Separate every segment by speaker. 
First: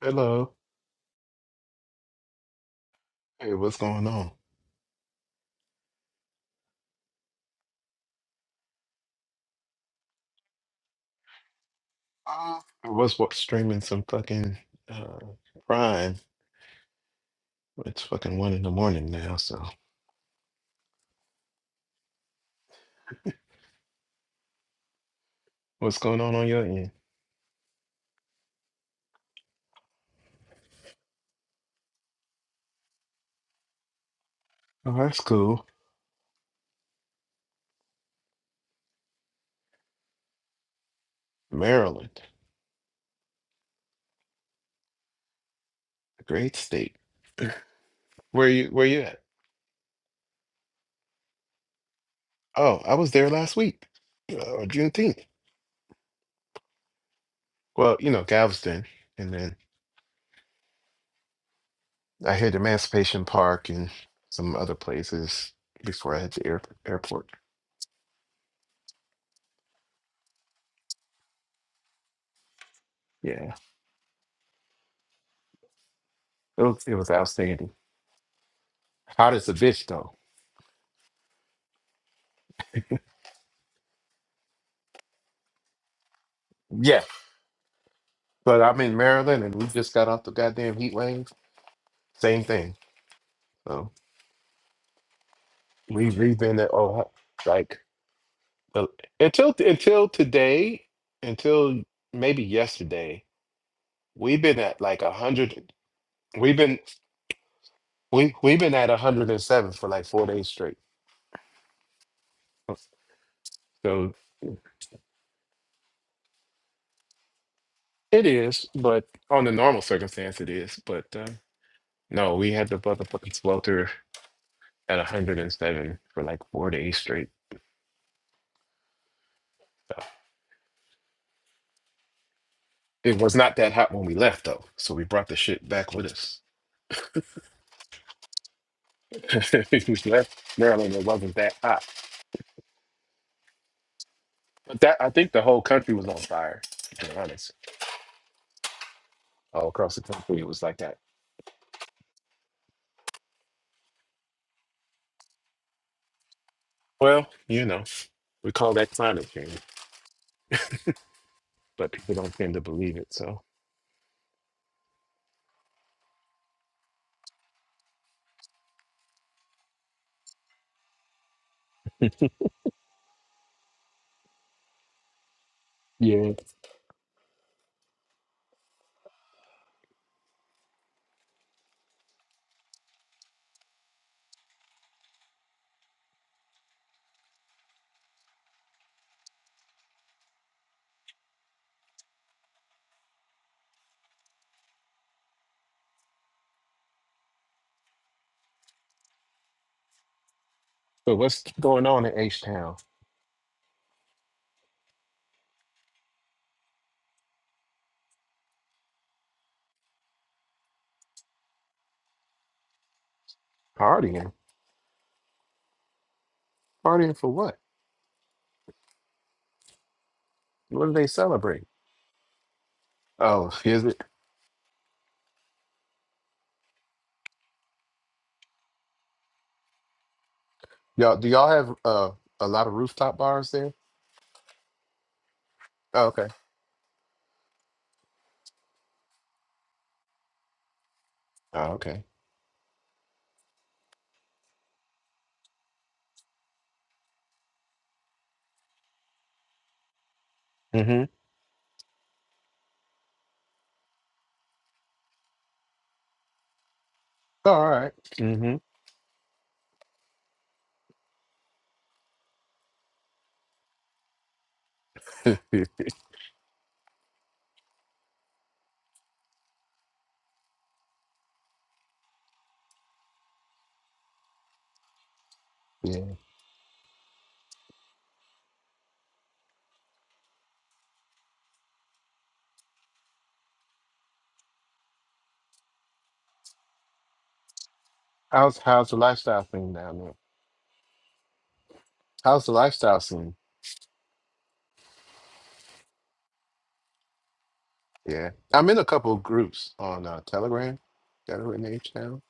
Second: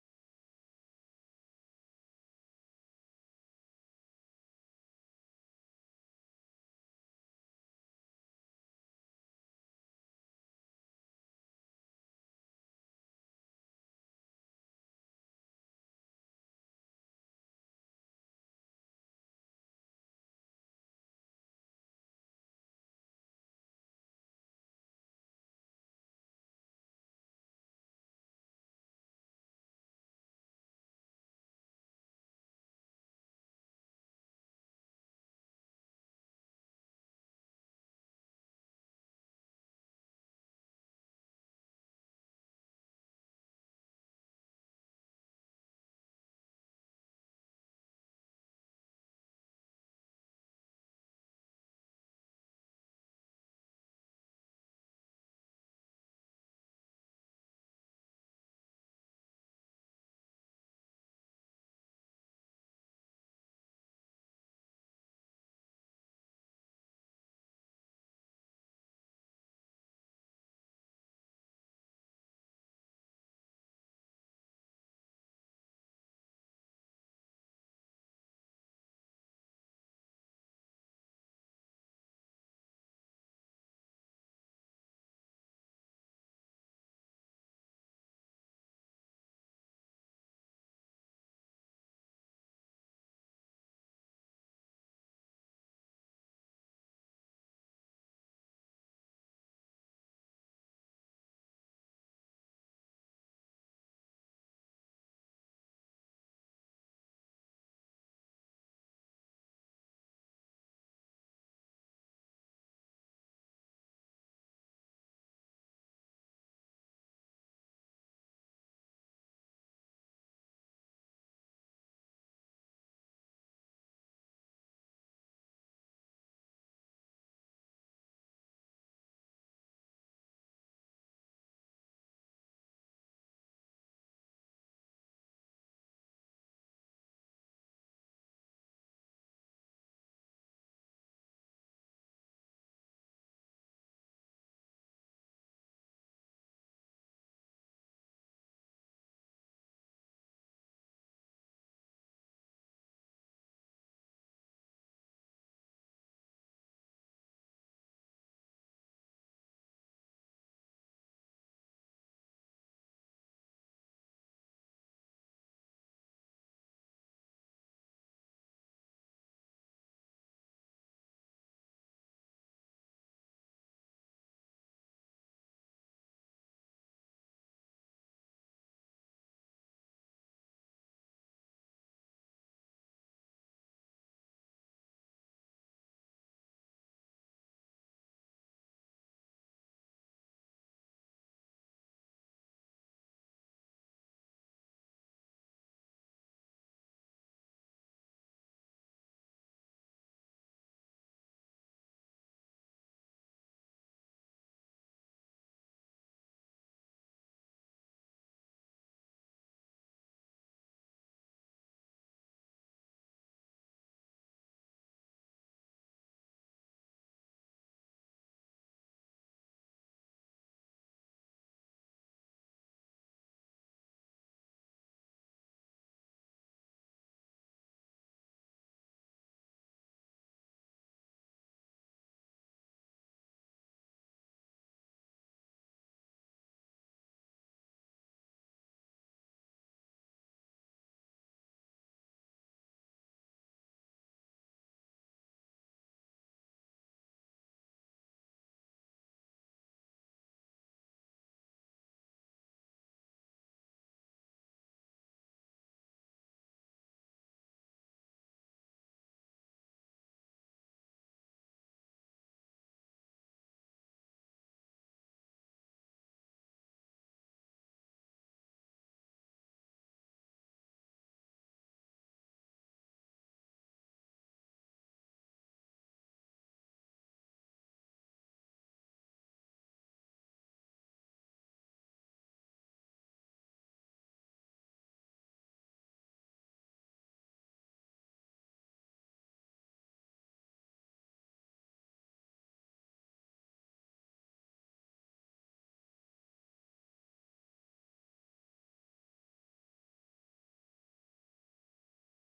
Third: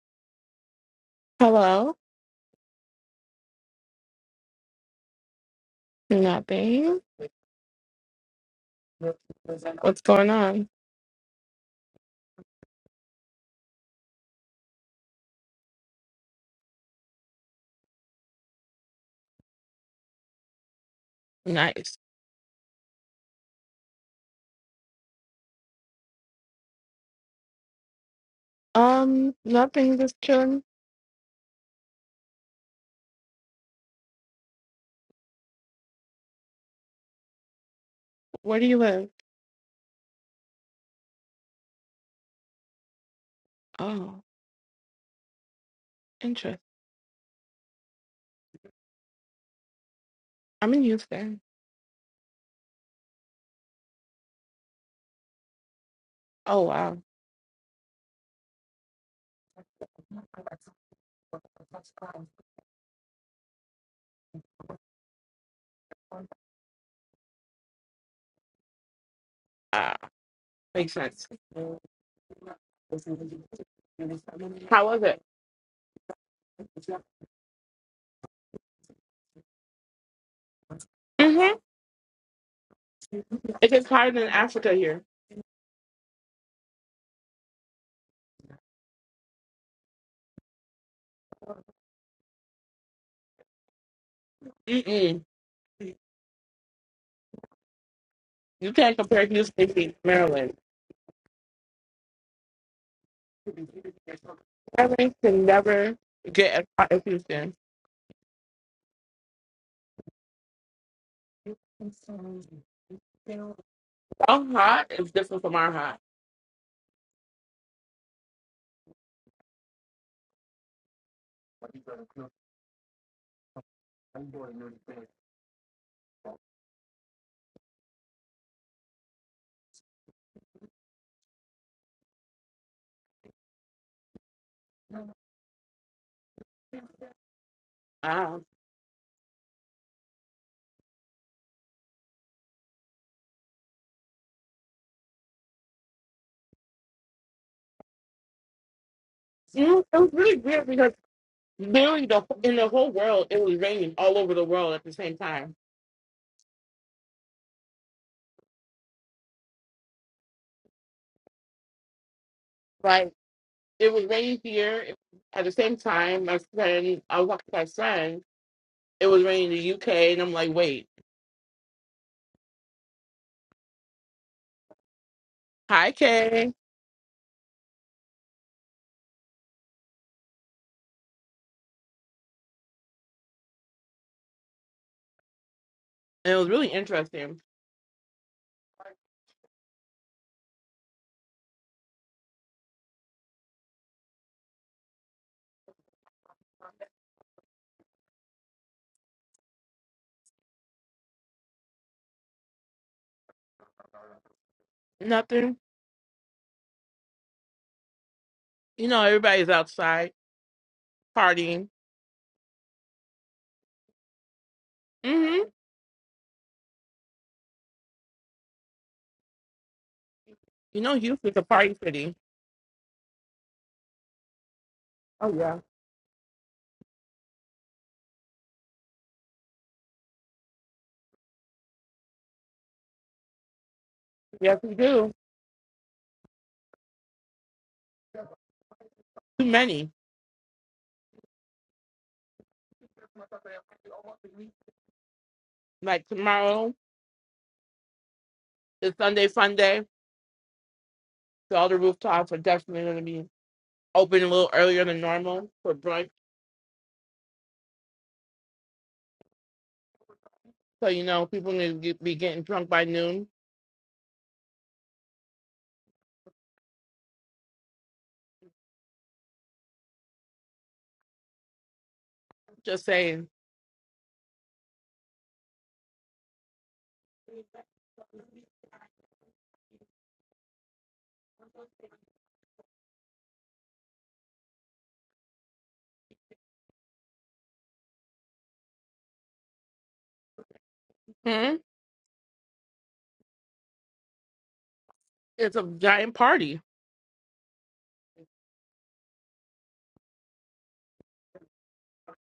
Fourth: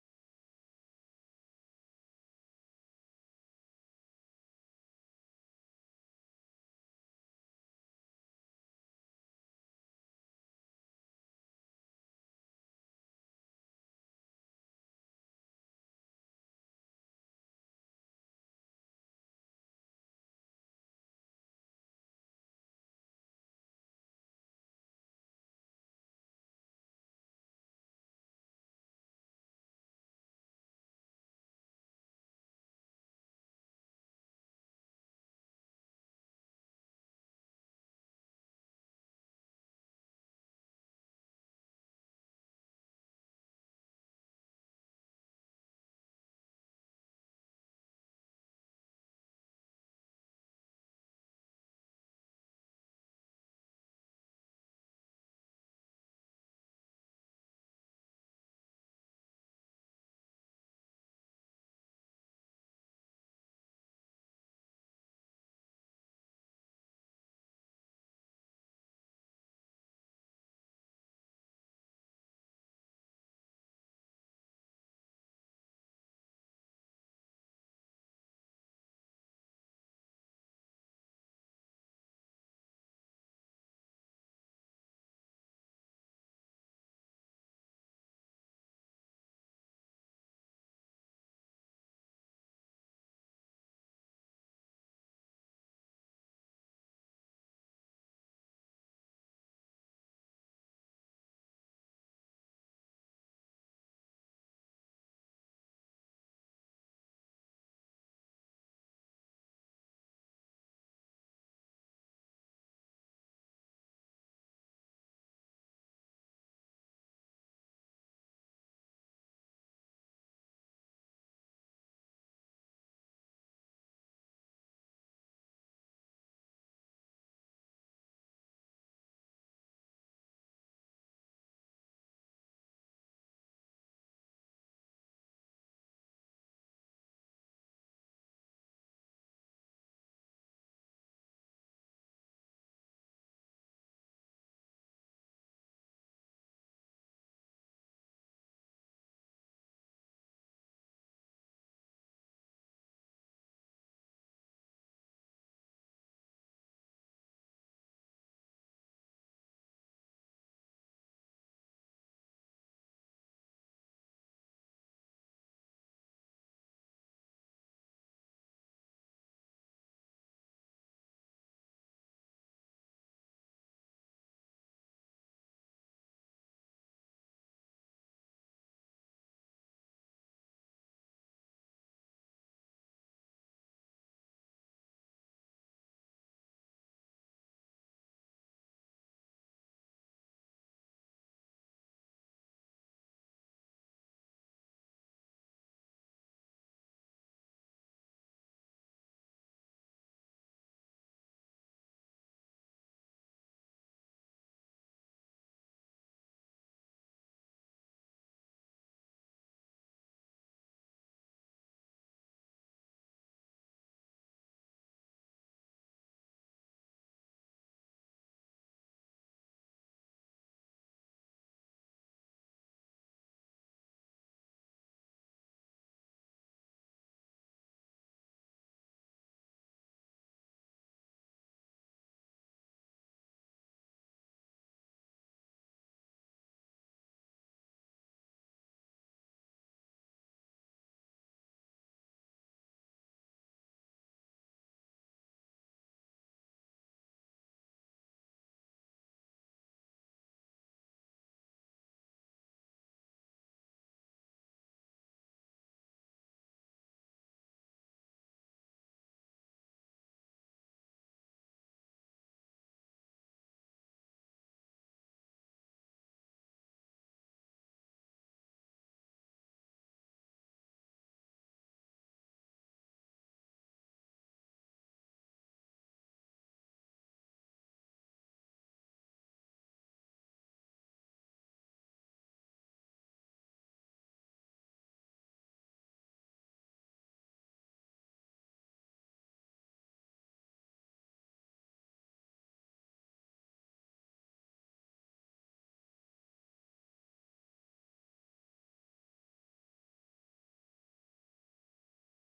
Speaker 1: Hello.
Speaker 2: Hello,
Speaker 1: Hey, what's going on?
Speaker 2: nothing. What's going on?
Speaker 1: Uh, I was wa- streaming some fucking uh, Prime. It's fucking one in the morning now, so
Speaker 2: Nice.
Speaker 1: what's going on on your end?
Speaker 2: Um, nothing. Just chilling.
Speaker 1: Oh, that's cool.
Speaker 2: Where do you live?
Speaker 1: Maryland,
Speaker 2: Oh,
Speaker 1: a great
Speaker 2: interest.
Speaker 1: state. Where you where you at?
Speaker 2: I'm in Houston.
Speaker 1: Oh, I was there last week, uh, or Juneteenth.
Speaker 2: Oh wow.
Speaker 1: Well, you know Galveston, and then I hit Emancipation Park and some other places before I had the air, airport.
Speaker 2: Ah, makes sense.
Speaker 1: Yeah,
Speaker 2: How was it?
Speaker 1: it was it was outstanding. Hot as a bitch though.
Speaker 2: Mhm. It gets hotter than Africa here.
Speaker 1: Yeah, But I'm in Maryland, and we just got off the goddamn heat wave. Same thing. So
Speaker 2: Mm-mm.
Speaker 1: we we've been at oh like
Speaker 2: You
Speaker 1: uh,
Speaker 2: can't compare
Speaker 1: until
Speaker 2: Houston to
Speaker 1: until
Speaker 2: Maryland.
Speaker 1: today, until maybe yesterday, we've been at like a
Speaker 2: Maryland can
Speaker 1: hundred.
Speaker 2: never
Speaker 1: We've
Speaker 2: get as
Speaker 1: been
Speaker 2: hot as Houston.
Speaker 1: we we've been at a hundred and seven for like four days straight. So
Speaker 2: Our hot is different from our hot.
Speaker 1: it is, but on the normal circumstance, it is. But uh, no, we had the motherfucking swelter at a hundred and seven for like four days straight. So, It was not that hot when we left, though. So we brought the shit back with us.
Speaker 2: Wow.
Speaker 1: we left Maryland. It wasn't that hot. But that I think the whole country was on fire. To be honest, all
Speaker 2: Mm,
Speaker 1: across
Speaker 2: It
Speaker 1: the
Speaker 2: was really
Speaker 1: country it was
Speaker 2: weird
Speaker 1: like
Speaker 2: because
Speaker 1: that.
Speaker 2: literally the in the whole world it was raining all over the world at the same time.
Speaker 1: Well, you know, we call that climate change, but people don't tend to believe it.
Speaker 2: Like
Speaker 1: So
Speaker 2: it was raining here it- at the same time. My friend, I was talking to my friend. It was raining in the UK, and I'm like, wait, hi
Speaker 1: yeah.
Speaker 2: Kay. And it was really interesting.
Speaker 1: So what's going on in H Town?
Speaker 2: Nothing, you know, everybody's outside partying.
Speaker 1: Partying,
Speaker 2: hmm
Speaker 1: partying for what?
Speaker 2: You
Speaker 1: What do
Speaker 2: know,
Speaker 1: they
Speaker 2: Houston's a
Speaker 1: celebrate?
Speaker 2: party city.
Speaker 1: Oh, is it
Speaker 2: Oh yeah,
Speaker 1: y'all? Do y'all have uh, a lot of rooftop bars there?
Speaker 2: yes we do.
Speaker 1: Oh, okay.
Speaker 2: Too many.
Speaker 1: Oh, okay.
Speaker 2: Like tomorrow is Sunday fun
Speaker 1: Mm-hmm.
Speaker 2: so all the rooftops are definitely going to be open a little earlier than normal for brunch.
Speaker 1: All right. Mm-hmm.
Speaker 2: So you know, people need to get, be getting drunk by noon. Just saying,
Speaker 1: Yeah. How's how's the lifestyle scene down there?
Speaker 2: hmm?
Speaker 1: How's the lifestyle scene?
Speaker 2: it's a giant party.
Speaker 1: Yeah, I'm in a couple of groups on uh, Telegram. Got it in H now.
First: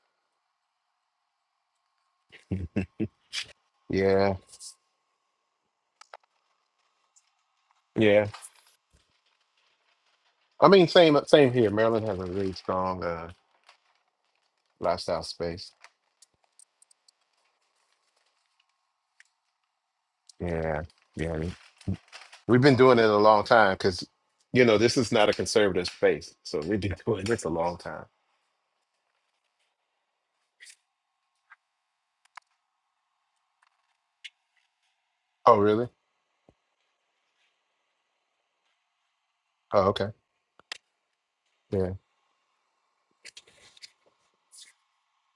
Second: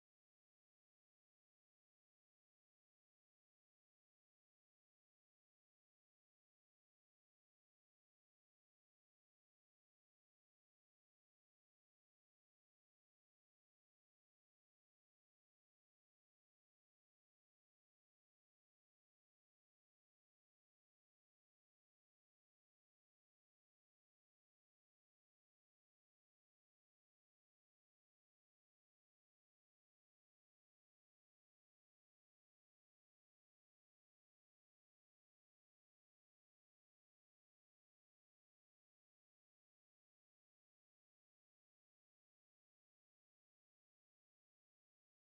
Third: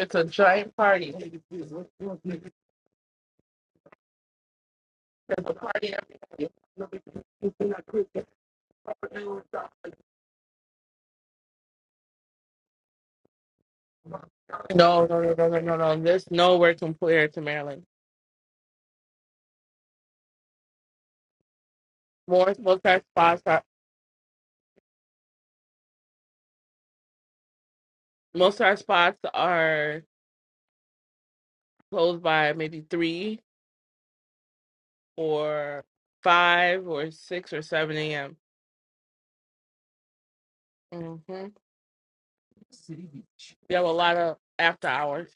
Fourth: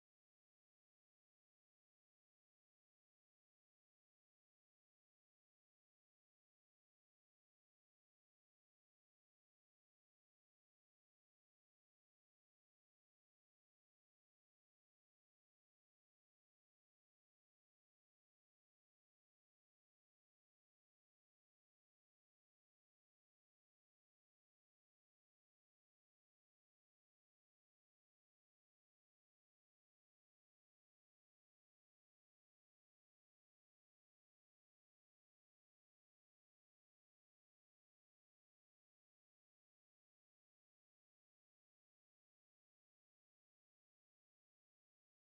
Speaker 2: It's a giant party. It's
Speaker 1: Yeah,
Speaker 2: a party every night.
Speaker 1: yeah. I mean, same same here. Maryland has a really strong uh,
Speaker 2: No, no,
Speaker 1: lifestyle
Speaker 2: no, no, no,
Speaker 1: space.
Speaker 2: no, no. There's nowhere compared to Maryland.
Speaker 1: Yeah, yeah. we-
Speaker 2: More
Speaker 1: We've been
Speaker 2: smoke
Speaker 1: doing it
Speaker 2: fest
Speaker 1: a
Speaker 2: spots
Speaker 1: long
Speaker 2: are
Speaker 1: time because you know this is not a conservative space, so we've been doing this a long time.
Speaker 2: Most of our spots are closed by maybe three
Speaker 1: Oh,
Speaker 2: or
Speaker 1: really?
Speaker 2: five or six or seven a.m.
Speaker 1: Oh, okay.
Speaker 2: hmm
Speaker 1: Yeah,
Speaker 2: We have a lot of after hours.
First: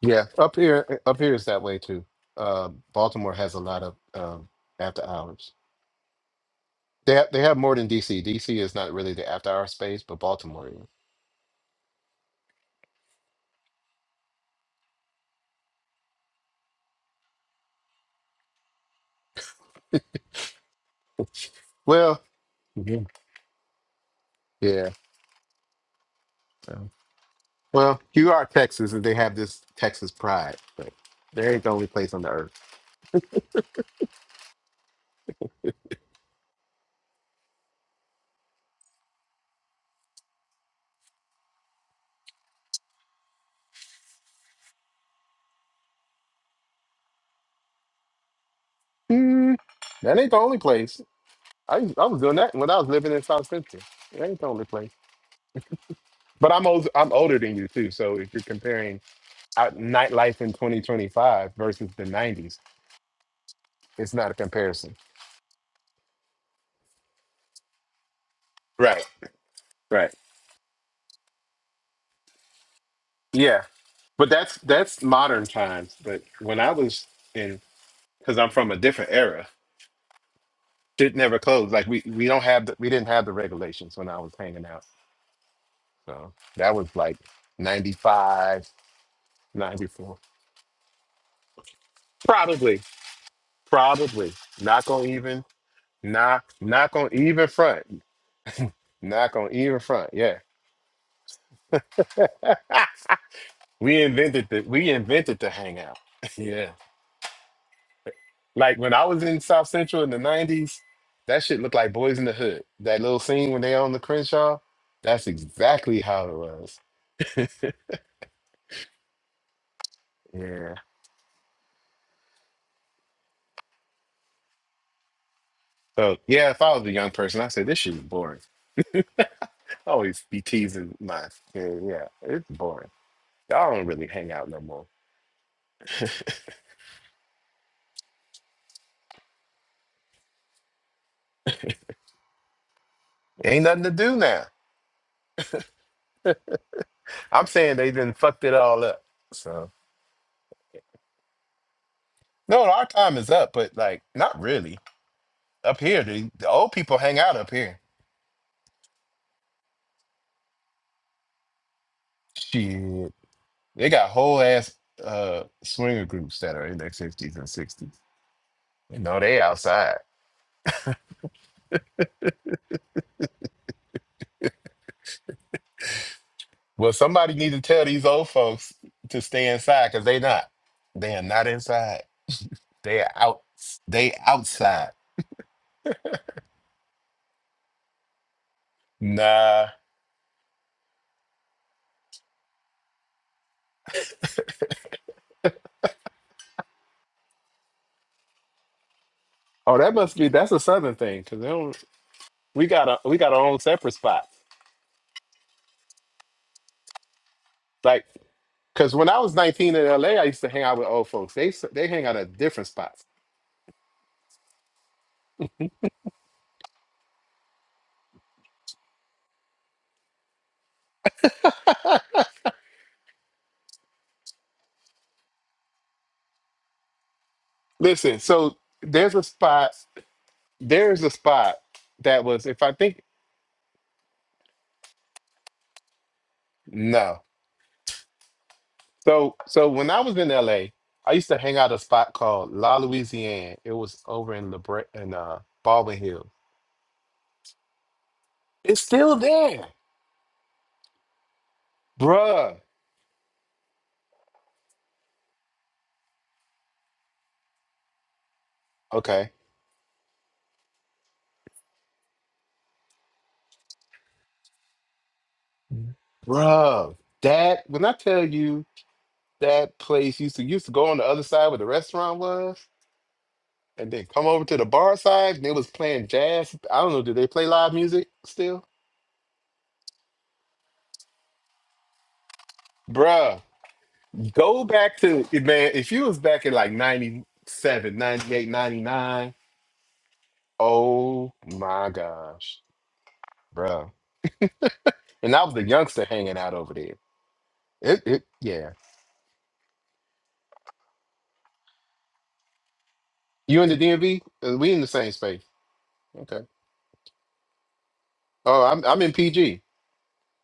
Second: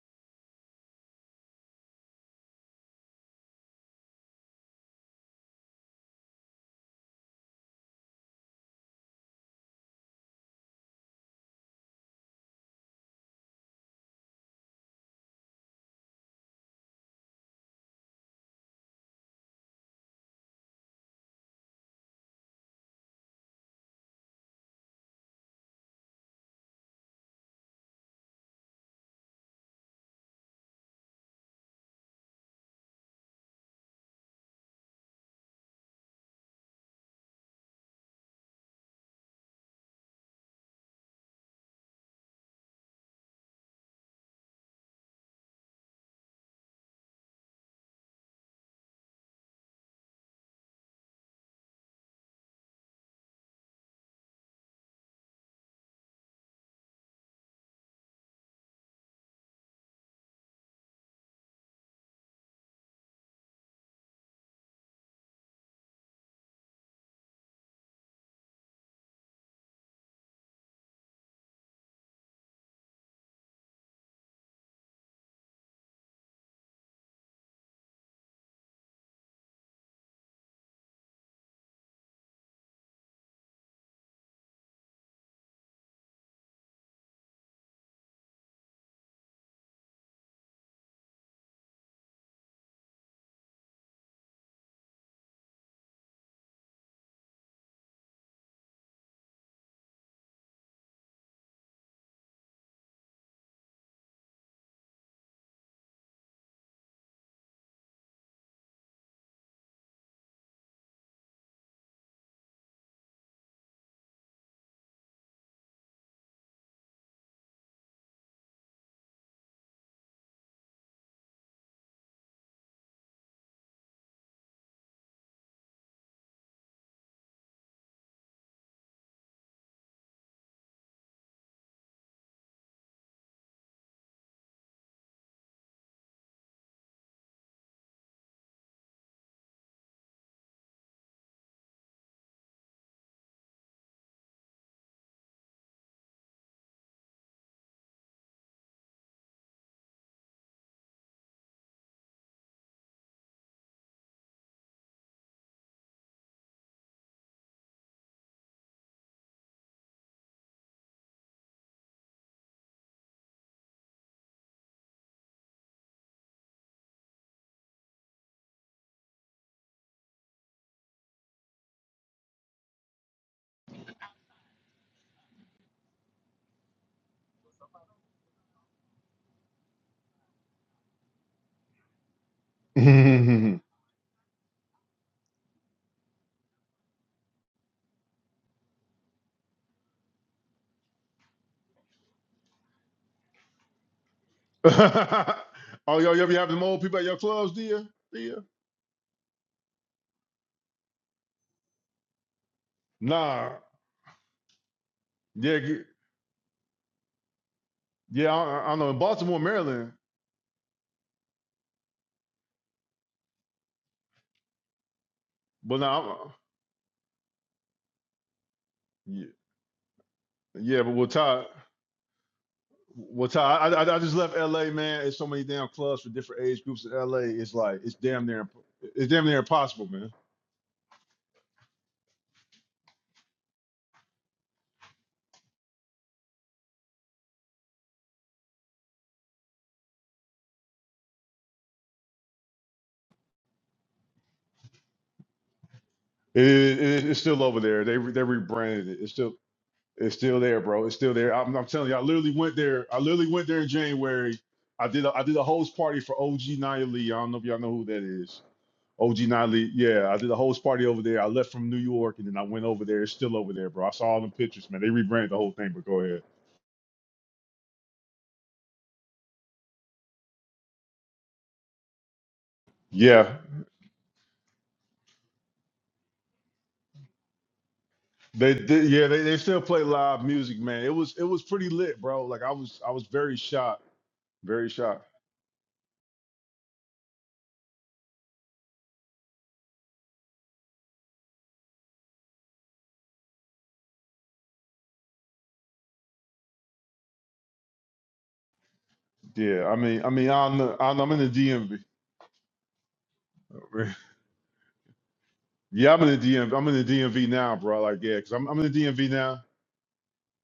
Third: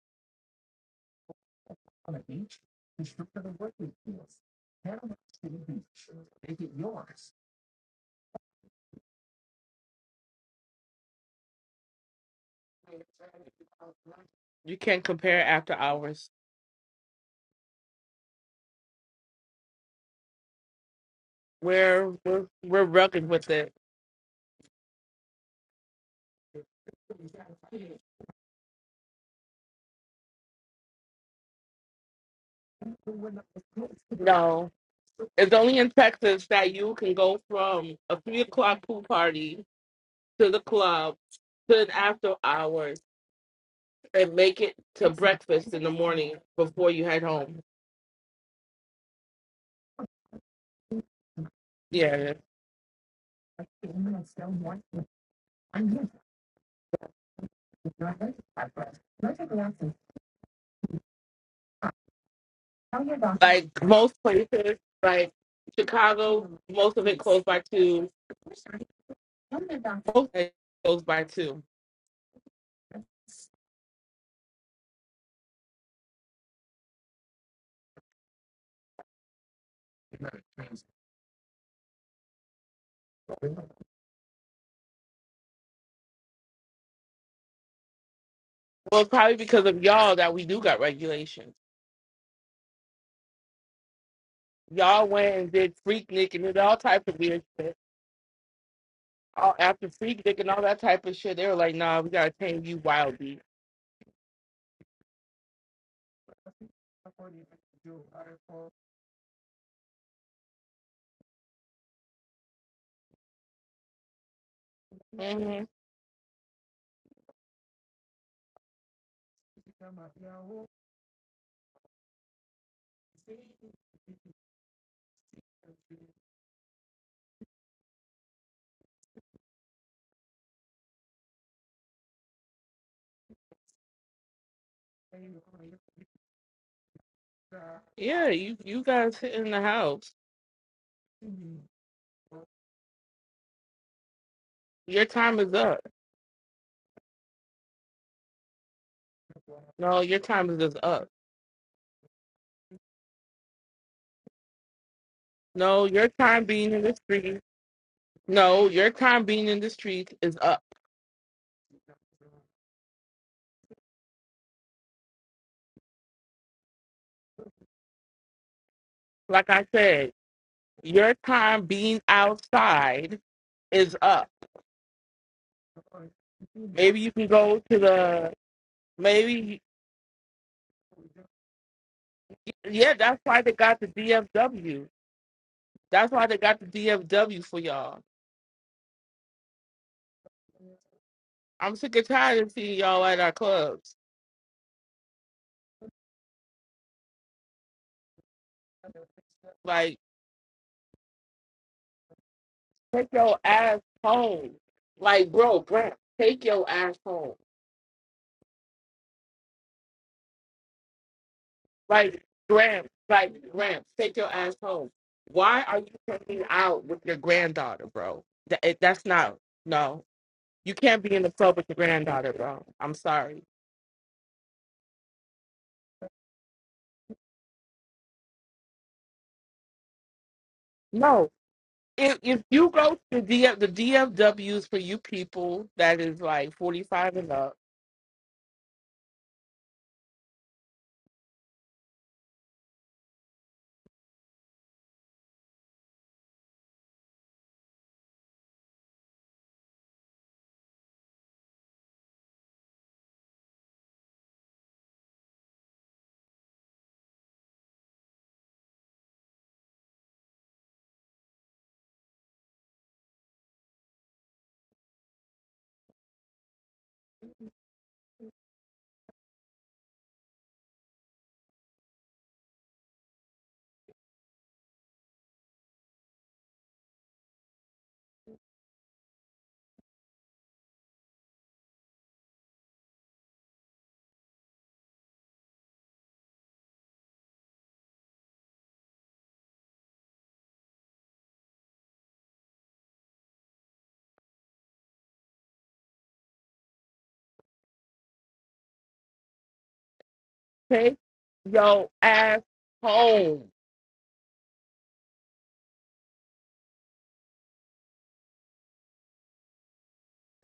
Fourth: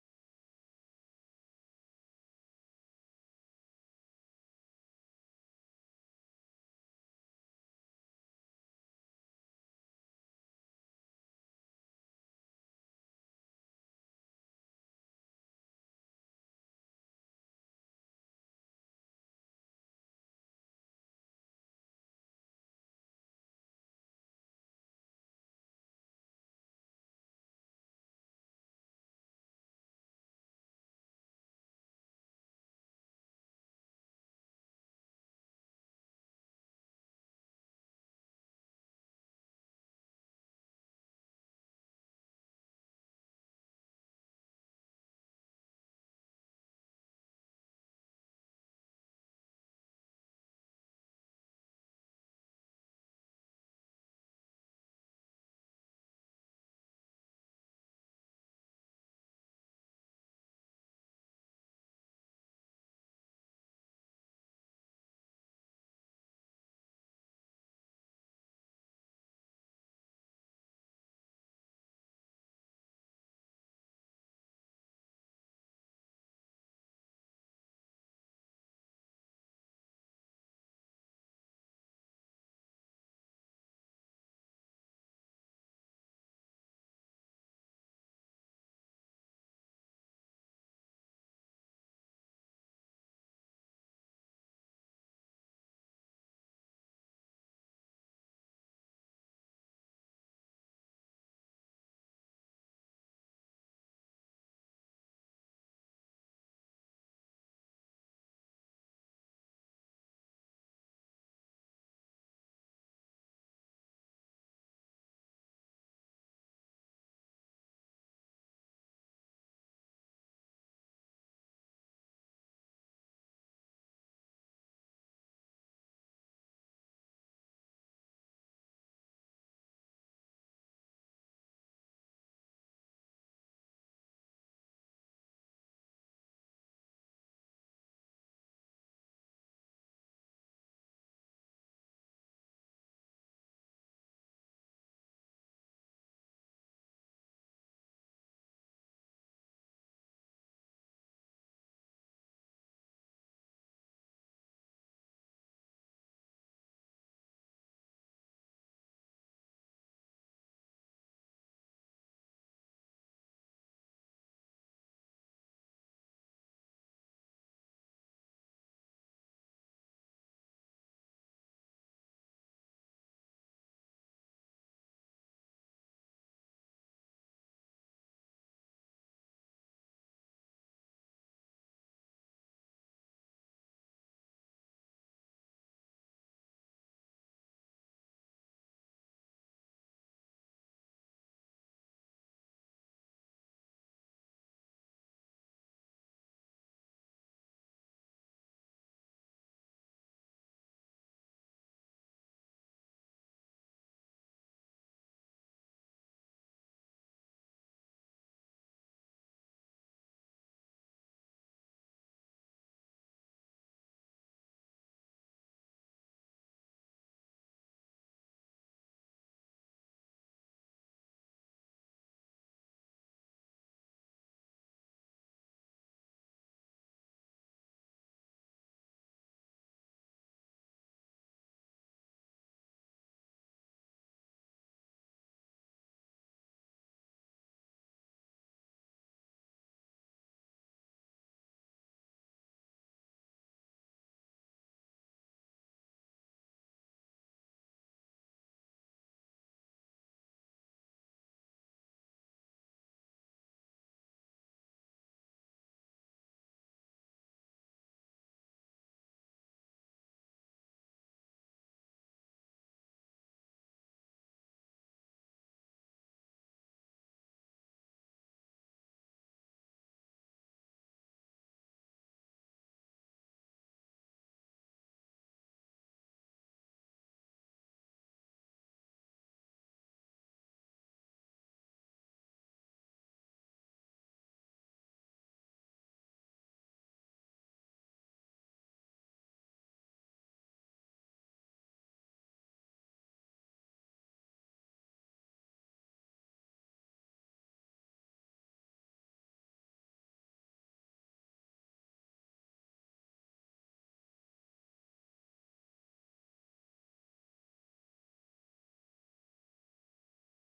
Speaker 1: yeah. Up here, up here is that way too. Uh, Baltimore has a lot of um, after hours. They have, they have more than DC. DC is not really the after hour space, but Baltimore is.
Speaker 2: You can't compare after hours. We're
Speaker 1: Well,
Speaker 2: we're we're
Speaker 1: Mhm.
Speaker 2: rugged with it.
Speaker 1: yeah. so- Well, you are Texas, and they have this Texas pride, but they ain't the only place on the earth.
Speaker 2: No, it's only in Texas that you can go from a three o'clock pool party to the club to an after hours and make it to breakfast in the morning before you head home.
Speaker 1: Mm, that ain't the only place. I I was
Speaker 2: Yeah.
Speaker 1: doing that when I was living in South Central. It ain't the only place. But I'm old, I'm older than you too. So if you're comparing out nightlife in 2025 versus the 90s,
Speaker 2: Like
Speaker 1: it's
Speaker 2: most
Speaker 1: not a
Speaker 2: places,
Speaker 1: comparison.
Speaker 2: like Chicago, most of it closed by two.
Speaker 1: Right.
Speaker 2: Most
Speaker 1: Right.
Speaker 2: of it closed by two.
Speaker 1: Yeah. But that's that's modern times. But when I was in because I'm from a different era. Shit never closed. Like we we don't have the, we didn't have the regulations when I was hanging out. So that was like 95,
Speaker 2: Well, it's probably because of
Speaker 1: ninety
Speaker 2: y'all
Speaker 1: four,
Speaker 2: that we do got regulations.
Speaker 1: Probably, probably. Not
Speaker 2: Y'all
Speaker 1: gonna
Speaker 2: went
Speaker 1: even
Speaker 2: and did Freak Nick
Speaker 1: not
Speaker 2: and did all
Speaker 1: not
Speaker 2: types
Speaker 1: gonna
Speaker 2: of weird
Speaker 1: even
Speaker 2: shit.
Speaker 1: front. Not gonna
Speaker 2: All
Speaker 1: even
Speaker 2: after
Speaker 1: front.
Speaker 2: Freak
Speaker 1: Yeah.
Speaker 2: Nick and all that type of shit, they were like, "Nah, we gotta tame you, wild beast."
Speaker 1: we invented the we invented the hangout. yeah. Like when I was in South Central in the 90s, that shit looked like Boys in the Hood. That little scene when they on the Crenshaw, that's
Speaker 2: Mhm.
Speaker 1: exactly how it was. Yeah. So yeah, if I was a young person, I said this shit is boring. I always be teasing my yeah, yeah, it's boring. Y'all don't really hang out no more.
Speaker 2: Yeah, you you guys sit in the house.
Speaker 1: Ain't nothing to do now.
Speaker 2: Your time is up.
Speaker 1: I'm saying they didn't fucked it all up. So
Speaker 2: No, your time is just up.
Speaker 1: no, our time is up, but like not really. Up
Speaker 2: No,
Speaker 1: here,
Speaker 2: your
Speaker 1: the,
Speaker 2: time
Speaker 1: the old
Speaker 2: being in the
Speaker 1: people hang out
Speaker 2: streets.
Speaker 1: up here.
Speaker 2: No, your time being in the streets is up.
Speaker 1: Shit, they got whole ass uh swinger groups that are in their fifties and sixties. You know they
Speaker 2: Like I
Speaker 1: outside.
Speaker 2: said, your time being outside is up.
Speaker 1: Well,
Speaker 2: Maybe you can
Speaker 1: somebody need to
Speaker 2: go to
Speaker 1: tell these old
Speaker 2: the
Speaker 1: folks to stay
Speaker 2: maybe
Speaker 1: inside because they not. They are not inside.
Speaker 2: yeah,
Speaker 1: They
Speaker 2: that's
Speaker 1: out.
Speaker 2: why they
Speaker 3: oh,
Speaker 2: got the
Speaker 1: They
Speaker 2: DFW.
Speaker 1: outside.
Speaker 2: That's why they got the DFW for y'all.
Speaker 1: Nah.
Speaker 2: I'm sick and tired of seeing y'all at our clubs.
Speaker 3: yo, you ever have them old people at your clubs, do you? Do Dear?
Speaker 1: Oh, that
Speaker 2: Like,
Speaker 1: must be. That's a southern thing. Cause they don't, we got a
Speaker 2: take
Speaker 1: we got
Speaker 2: your
Speaker 1: our
Speaker 3: Nah.
Speaker 1: own
Speaker 2: ass
Speaker 1: separate spots.
Speaker 2: home. Like, bro,
Speaker 3: Yeah, g-
Speaker 2: Brent, take your ass home.
Speaker 1: Like,
Speaker 3: yeah. I, I I know
Speaker 1: cause
Speaker 3: in
Speaker 1: when I was
Speaker 3: Baltimore,
Speaker 1: nineteen in
Speaker 3: Maryland,
Speaker 1: LA, I used to hang out with old folks. They s- they hang out
Speaker 2: Like
Speaker 1: at different
Speaker 2: Graham,
Speaker 1: spots.
Speaker 2: like Graham, take your ass home. Why are
Speaker 3: but
Speaker 2: you
Speaker 3: now, i
Speaker 2: hanging out with your granddaughter, bro? That, it- that's
Speaker 3: yeah,
Speaker 2: not no. You
Speaker 3: yeah. But
Speaker 2: can't
Speaker 3: we'll
Speaker 2: be in the
Speaker 3: tie.
Speaker 2: club with your granddaughter, bro. I'm
Speaker 3: Well, Ty,
Speaker 2: sorry.
Speaker 3: I, I I just left LA, man. There's so many damn clubs for different age groups in LA. It's like it's
Speaker 1: Listen.
Speaker 3: damn near,
Speaker 1: So
Speaker 3: imp- it's
Speaker 1: there's a
Speaker 3: damn near
Speaker 1: spot.
Speaker 3: impossible, man.
Speaker 1: There's a
Speaker 2: no.
Speaker 1: spot
Speaker 2: if
Speaker 1: that
Speaker 2: if
Speaker 1: was. If
Speaker 2: you
Speaker 1: I
Speaker 2: go
Speaker 1: think
Speaker 2: to DF, the DFWs for you people that is like
Speaker 1: no.
Speaker 2: 45 and up,
Speaker 1: So so when I was in LA, I used to hang out at a spot called La Louisiane. It was over in LeBret in uh, Baldwin Hills.
Speaker 3: It, it, it's still over there. They re- they
Speaker 1: It's
Speaker 3: rebranded it. It's
Speaker 1: still
Speaker 3: still.
Speaker 1: there,
Speaker 3: It's still there, bro. It's still there. I'm, I'm telling you, I literally
Speaker 1: bruh.
Speaker 3: went there. I literally went there in January. I did a, I did a host party for OG Nia Lee. I don't know if y'all know who that is. OG
Speaker 1: Okay
Speaker 3: Nia Lee. Yeah, I did a host party over there. I left from New York and then I went over there. It's still over there, bro. I saw all them pictures, man. They rebranded the whole thing, but go ahead.
Speaker 1: Bruh, that when I tell you that place used to used to go on the other side where the restaurant was,
Speaker 3: Yeah,
Speaker 1: and then come over to the bar side, and they was playing jazz. I don't know, do they play live music
Speaker 3: they
Speaker 1: still?
Speaker 3: did. Yeah, they, they still play live music, man. It was it was pretty lit, bro. Like I was I was very
Speaker 1: Bruh,
Speaker 3: shocked,
Speaker 1: go
Speaker 3: very
Speaker 1: back
Speaker 3: shocked.
Speaker 1: to eh, man. If you was back in like 97, 98, 99, oh my gosh, bruh. And I was the youngster hanging out over there. It, it, yeah.
Speaker 3: Yeah, I mean I mean I'm the,
Speaker 2: take
Speaker 3: I'm, I'm in the
Speaker 2: your
Speaker 3: DMV.
Speaker 2: ass home.
Speaker 1: You in the DMV? Uh, We in the same space.
Speaker 3: Yeah, I'm in the
Speaker 1: Okay.
Speaker 3: DMV. I'm in the DMV now, bro. Like, yeah, because I'm, I'm
Speaker 1: Oh,
Speaker 3: in
Speaker 1: I'm
Speaker 3: the
Speaker 1: I'm
Speaker 3: DMV
Speaker 1: in
Speaker 3: now.
Speaker 1: PG.